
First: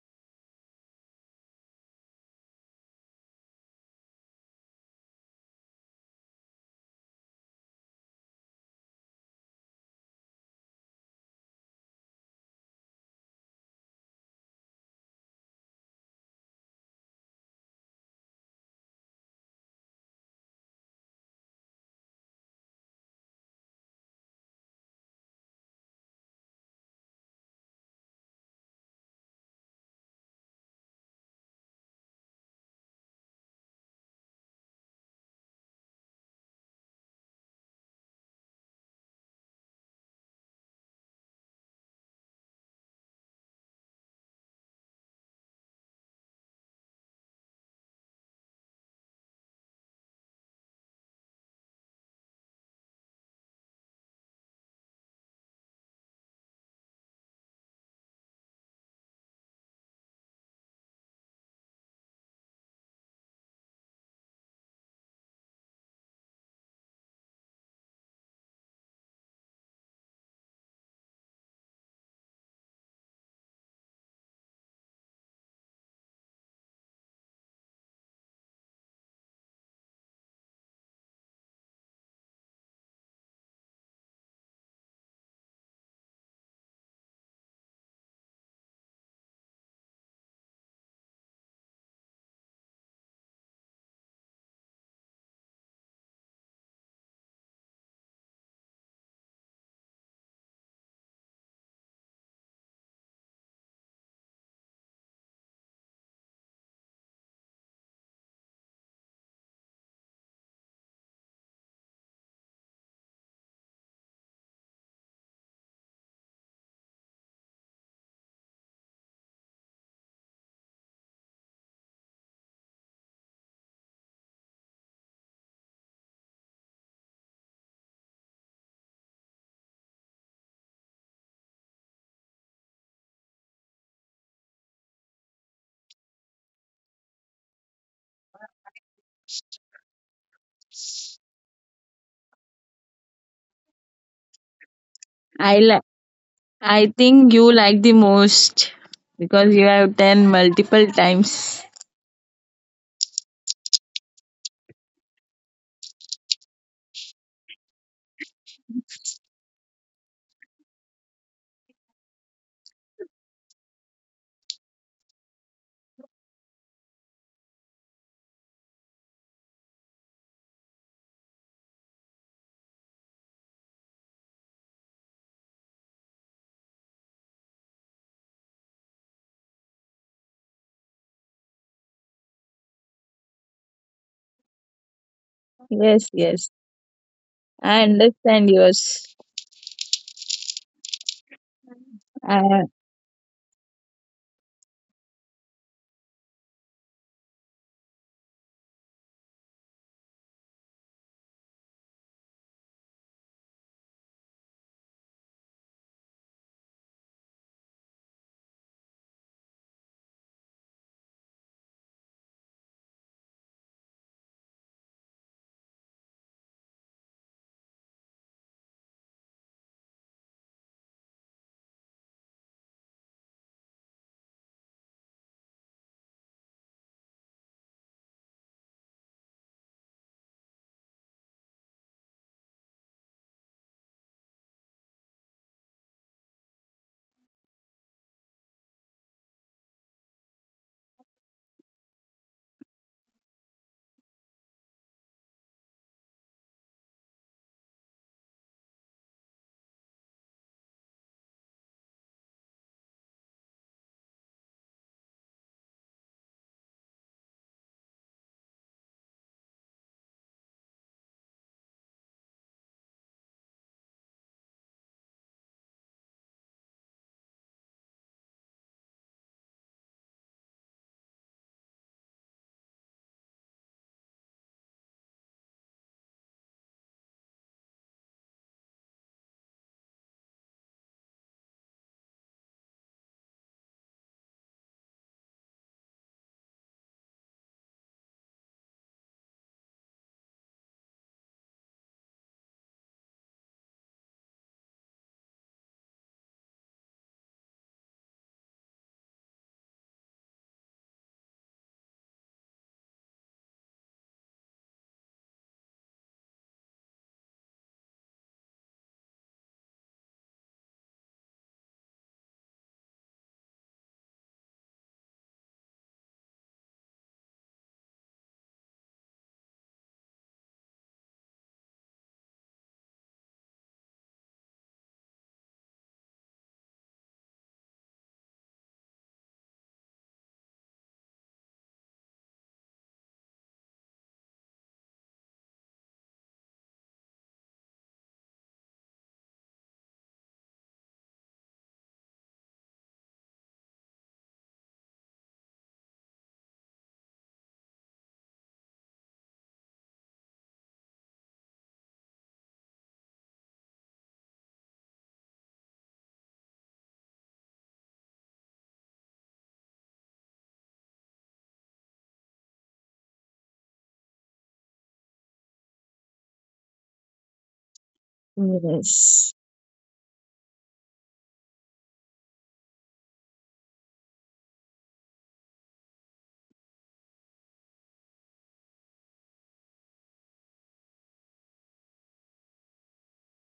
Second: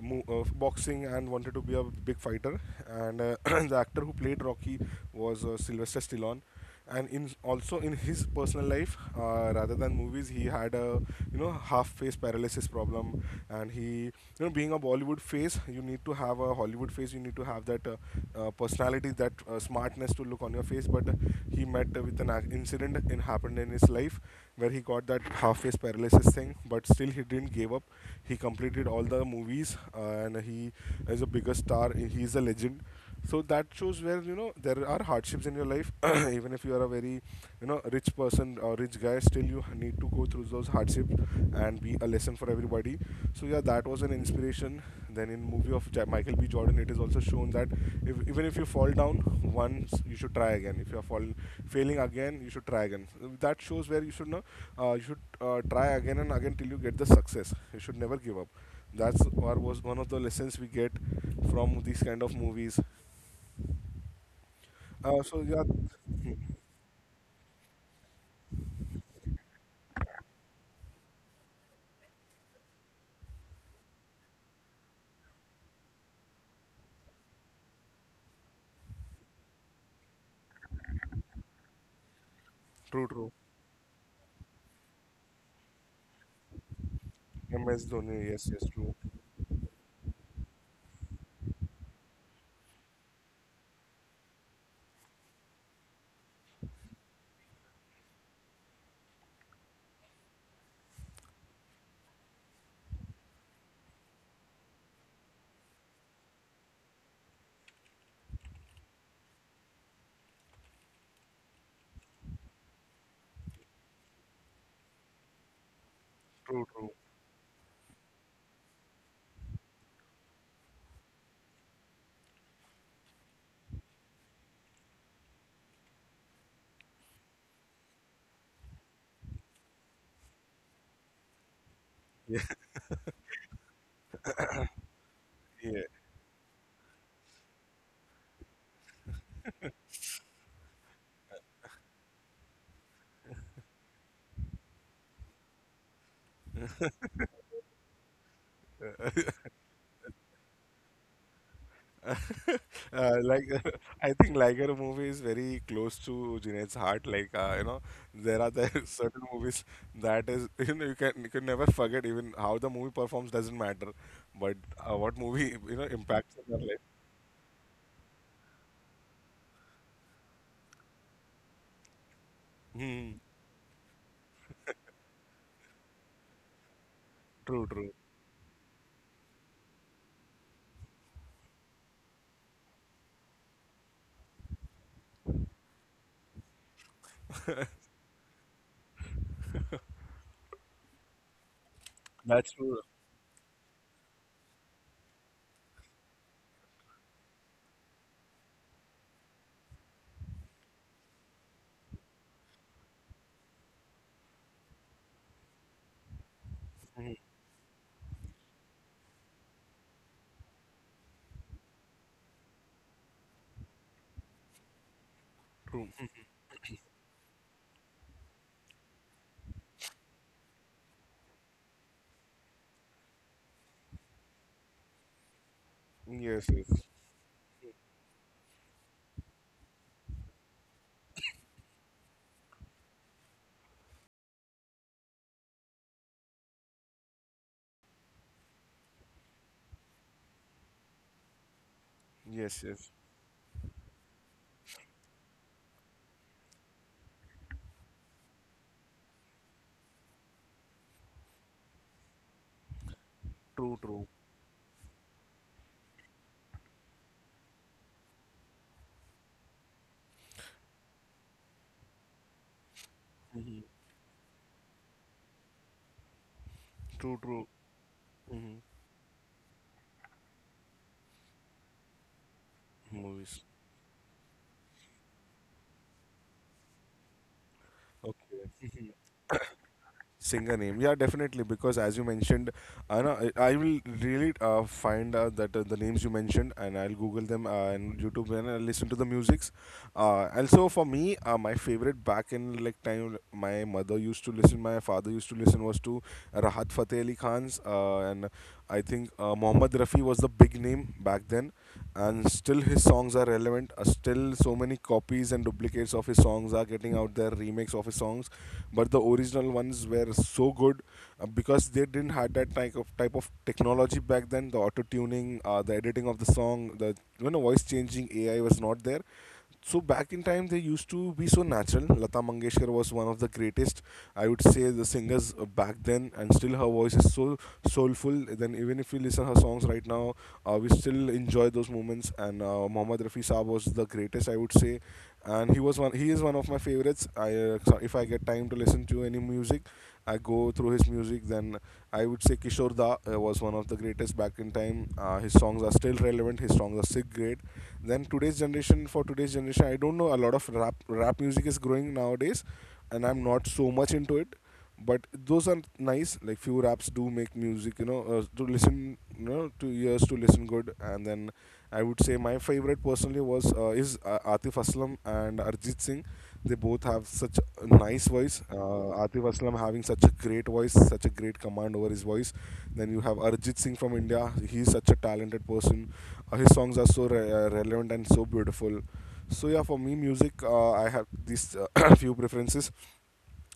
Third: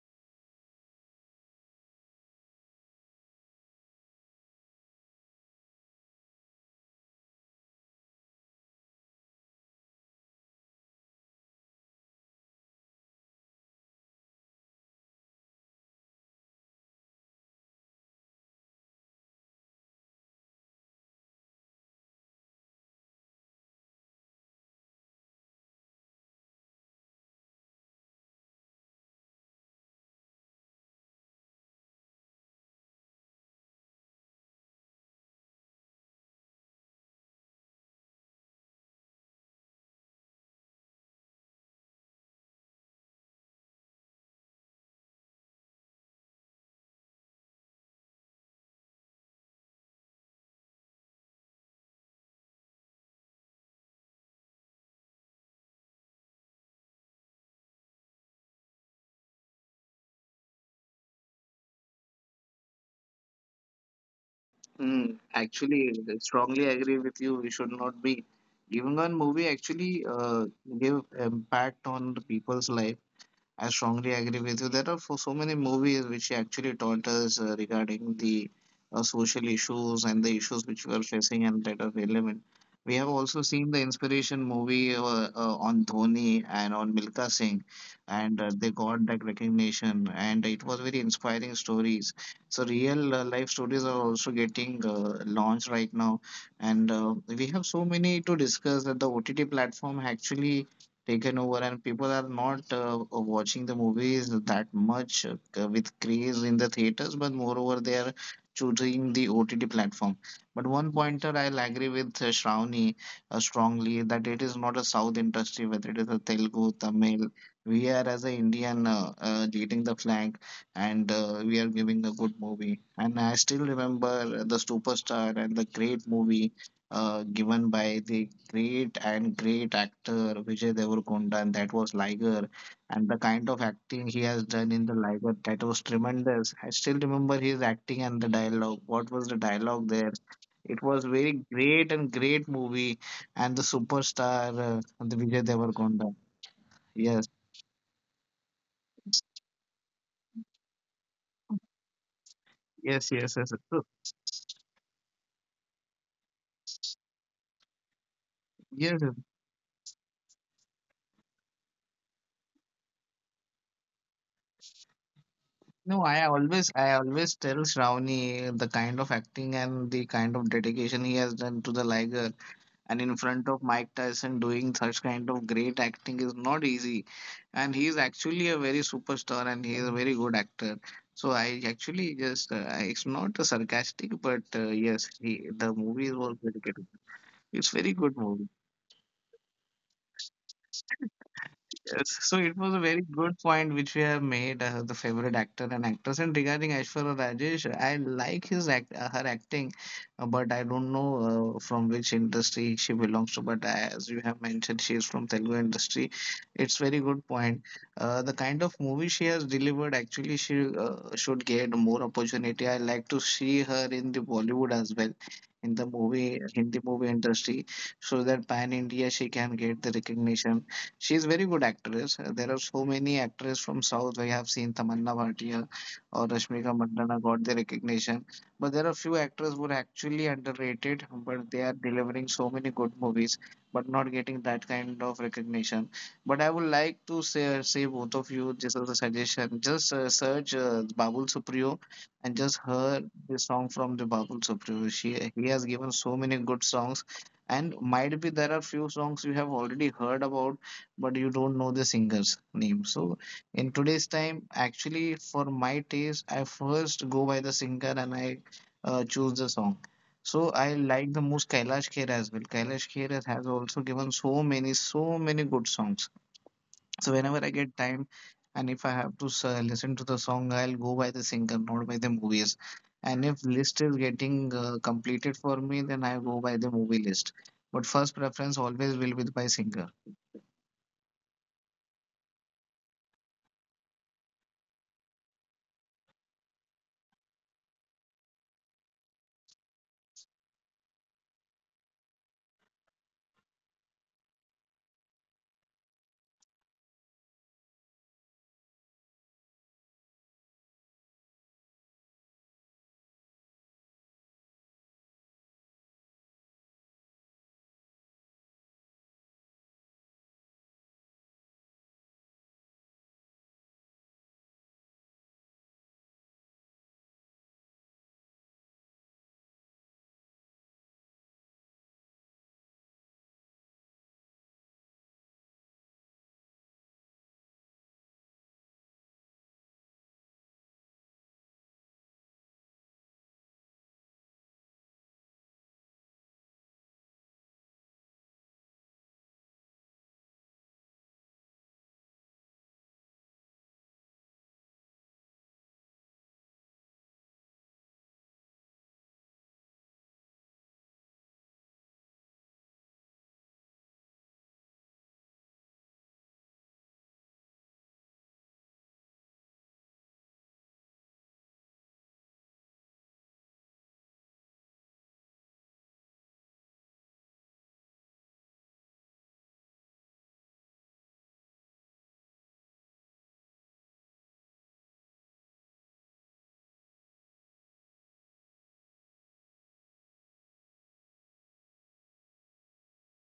boxing and wanted to be a big fighter. And the actor who played Rocky was, Sylvester Stallone. And in, also in his personal life, rather than movies, he had a, half face paralysis problem. And he, being a Bollywood face, you need to have a Hollywood face, you need to have that, personality, that smartness to look on your face. But he met, with an incident, it happened in his life, where he got that half face paralysis thing, but still he didn't give up. He completed all the movies, and he is a bigger star. He is a legend. So that shows where, there are hardships in your life. Even if you are a very, rich person or rich guy, still you need to go through those hardships and be a lesson for everybody. So yeah, that was an inspiration. Then in movie of Michael B Jordan, it is also shown that, if, even if you fall down once, you should try again. If you are falling, failing again, you should try again. That shows where you should know, you should, try again and again till you get the success. You should never give up. That's or was one of the lessons we get from these kind of movies. Mm, So yeah, actually, I hmm, strongly agree with you. We should not be giving one movie actually give impact on the people's life. I strongly agree with you. There are for so many movies which actually taught us regarding the social issues and the issues which we are facing and that are relevant. We true, have true. also seen the inspiration movie on Dhoni and on Milka Singh, MS Dhoni, and yes, yes, they true, got that recognition, and it was very inspiring stories. So real life stories are also getting launched right now, and we have so many to discuss that the OTT platform actually taken over and people are not watching the movies that much with craze in the theaters, but moreover they are choosing the ott platform. But one pointer I'll agree with Shravani strongly, that it is not a south industry, whether it is a true, Telugu, true. Tamil, we are as an Indian leading the flag, and we are giving a good movie. And I still remember the superstar and the great movie given by the great and great actor Vijay Devarkonda, and that was Yeah, Liger. And the kind of acting he has done in the Liger, that yeah. was tremendous. I still remember his acting and the dialogue. What was the dialogue there? It was very great and great movie, and the superstar, the Vijay I li- Devarkonda. I think Yes, you like the most because you have done multiple times. Yes, yes, Like yes. So, I think Liger movie is very close to Junaid's heart. Like, there are the yes, yes. certain movies, that is, you can, you can never forget, even how the movie performs doesn't matter, but what movie, No, impacts in your life. I always tell Shravani the kind of acting and the kind of dedication he has done to the Liger, and Hmm. in front of Mike Tyson doing such kind of great acting is not easy. True, And true. he is actually a very superstar and he is a very good actor. So I actually just it's not a sarcastic, but yes, he, the Yes, movie was yes, very good. I It's very good understand movie. yours. Yes, so That's uh, it was true. a very good point which we have made, the favorite actor and actress. And regarding Aishwarya Rajesh, I like his act, her acting, but I don't know from which industry she belongs to. But as you have mentioned, she is from Telugu industry. It's very good point. The kind of movie she has delivered, actually, she should get more opportunity. I like to see her in the Bollywood as well. In True. the movie, Hindi movie industry, so that pan India she can get the recognition. She's very good actress. There are so many actresses from South. I have seen Tamanna Bhatia Hmm. or Yes, yes, Rashmika Mandanna got the recognition, but there are few actors who are actually underrated, but they are delivering so many good movies, but not getting that kind of recognition. But I would like to say both of you, just as a suggestion, just search Babul Supriyo and yes, just yes. hear the song from the Babul Supriyo. She he has given so many good songs, and might be there are few songs you have already heard about, but you don't know the singer's name. So True, in true. today's time, actually, for my taste, I first go by the singer, and I choose the song. So I like the most Kailash Khera as well. Kailash Khera Hmm. has also given so many, so many good songs. True, So true. whenever I get time, Hmm. and if I have to listen to the song, I'll go by the singer, not by the movies. Movies. And if list is getting completed for me, then I go by the movie list. But first preference Okay. always will be by singer. Singer name. Yeah, definitely. Because as you mentioned, I know I will really, find out that, the names you mentioned, and I'll Google them, and YouTube, and I'll listen to the musics. Also for me, my favorite back in like time, my mother used to listen, my father used to listen was to Rahat Fateh Ali Khan's, and I think, Mohammad Rafi was the big name back then, and still his songs are relevant. Still, so many copies and duplicates of his songs are getting out there, remakes of his songs, but the original ones were so good, because they didn't had that type of technology back then. The auto tuning, the editing of the song, the voice changing AI was not there. So back in time, they used to be so natural. Lata Mangeshkar was one of the greatest, I would say, the singers, back then, and still her voice is so soulful. Then even if we listen her songs right now, we still enjoy those moments. And Mohammad Rafi Saab was the greatest, I would say, and he is one of my favorites. I So if I get time to listen to any music, I go through his music. Then I would say Kishore Da, was one of the greatest back in time. His songs are still relevant, his songs are sick great. Then today's generation, for today's generation, I don't know, a lot of rap music is growing nowadays, and I'm not so much into it, but those are nice, like few raps do make music, to listen, to ears, to listen good. And then I would say my favorite personally was, is, Atif Aslam and Arjit Singh. They both have such a nice voice. Atif yes, Aslam having such a great voice, such a great command over his voice. Then you have Arjit Singh from India. He's such a talented person. His songs are so relevant and so beautiful. So yeah, for me, music, I have these, few preferences.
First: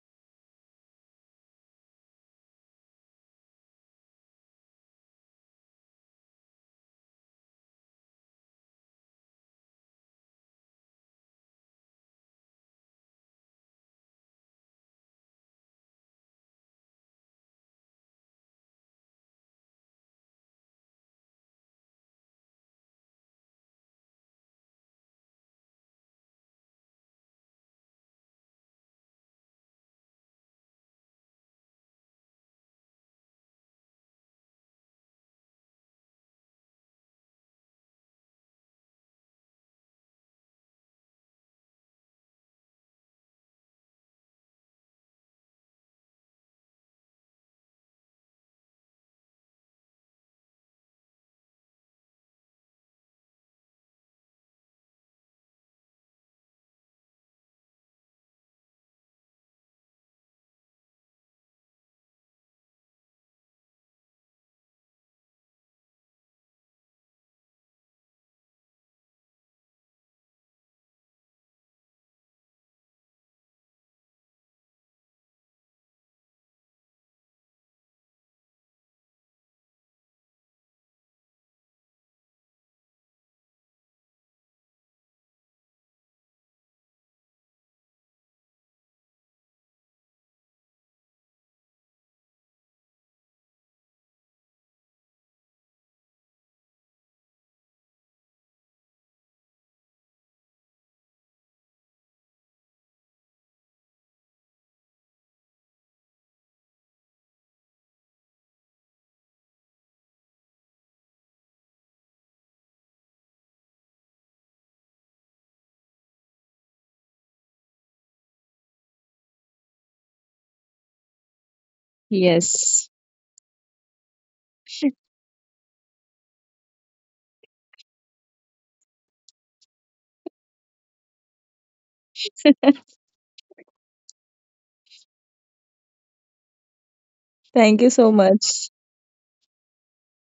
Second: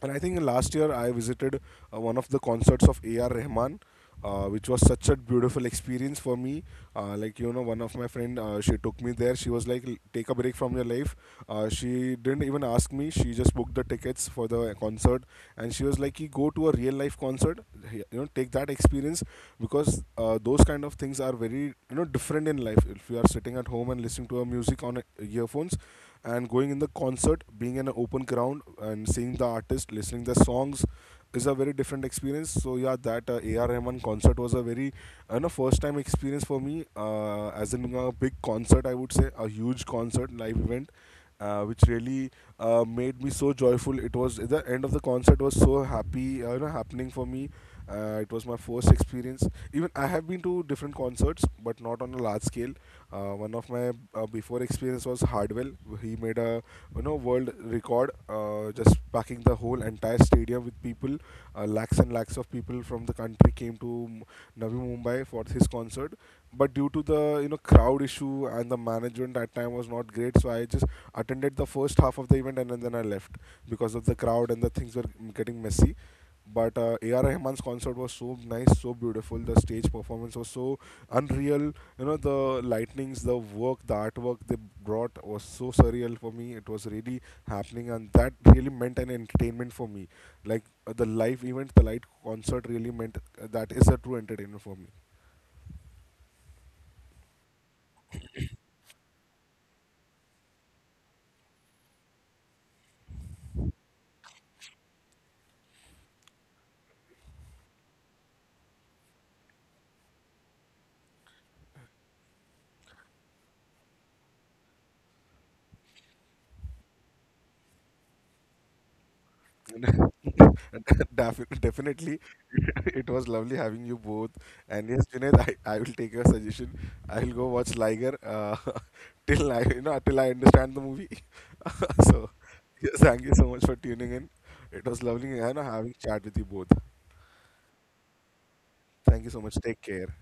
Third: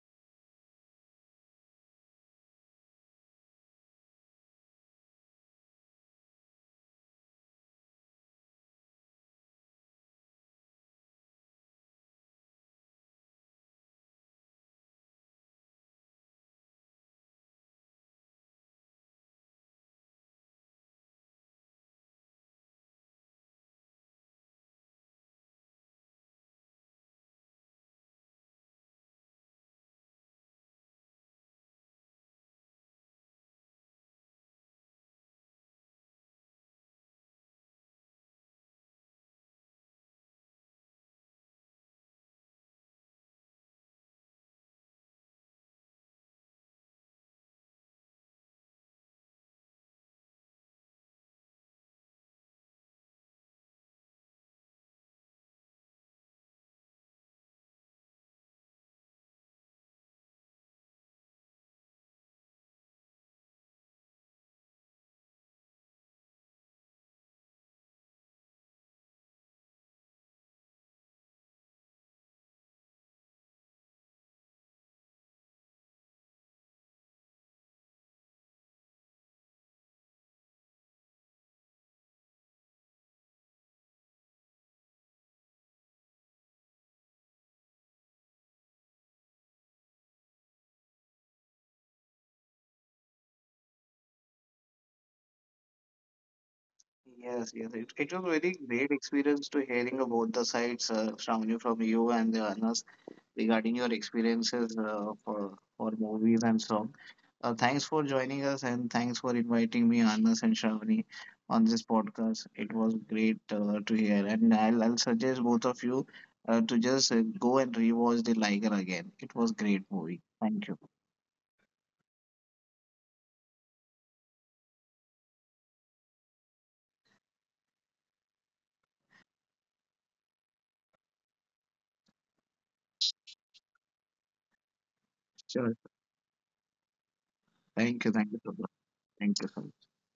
And I think last year I visited, one of the concerts of A.R. Rahman, which was such a beautiful experience for me. Like, one of my friend, she took me there. She was like, "Take a break from your life." She didn't even ask me. She just booked the tickets for the concert, and she was like, "Ki, "Go to a real life concert. You know, take that experience because, those kind of things are very, different in life. If you are sitting at home and listening to a music on, earphones, and going in the concert, being in an open ground and seeing the artist, listening the songs is a very different experience. So yeah, that, A.R. Rahman concert was a very, first time experience for me, as in a big concert, I would say a huge concert, live event, which really, made me so joyful. It was the end of the concert was so happy, happening for me. It was my first experience. Even I have been to different concerts, but not on a large scale. One of my, before experience was Hardwell. He made a, world record, just packing the whole entire stadium with people. Lakhs and lakhs of people from the country came to Navi Mumbai for his concert, but due to the, crowd issue and the management at time was not great. So I just attended the first half of the event and then I left because of the crowd and the things were getting messy. But A.R. Rahman's concert was so nice, so beautiful. The stage performance was so unreal. You know, the lightnings, the work, the artwork they brought was so surreal for me. It was really happening, and that really meant an entertainment for me. Like, the live event, the live concert really meant, that is a true entertainment for me. Yes, yes. It was very great experience to hearing about the sites, Shravani, from you and Anas, regarding your experiences for movies and song. Thanks for joining us, and thanks for inviting me, Anas and Shravani, on this podcast. It was great to hear, and I'll suggest both of you to just go and rewatch The Liger again. It was great movie. Thank you. Definitely. yes. It was lovely having you both. And yes, Junaid, I will take your suggestion. I will go watch Liger, till I, till I understand the movie. So yes, thank you so much for tuning in. It was lovely, Sure. having chat with you both. Thank you Thank so you. Thank you so much. much. Thank you so Thank you much. so Take much. care.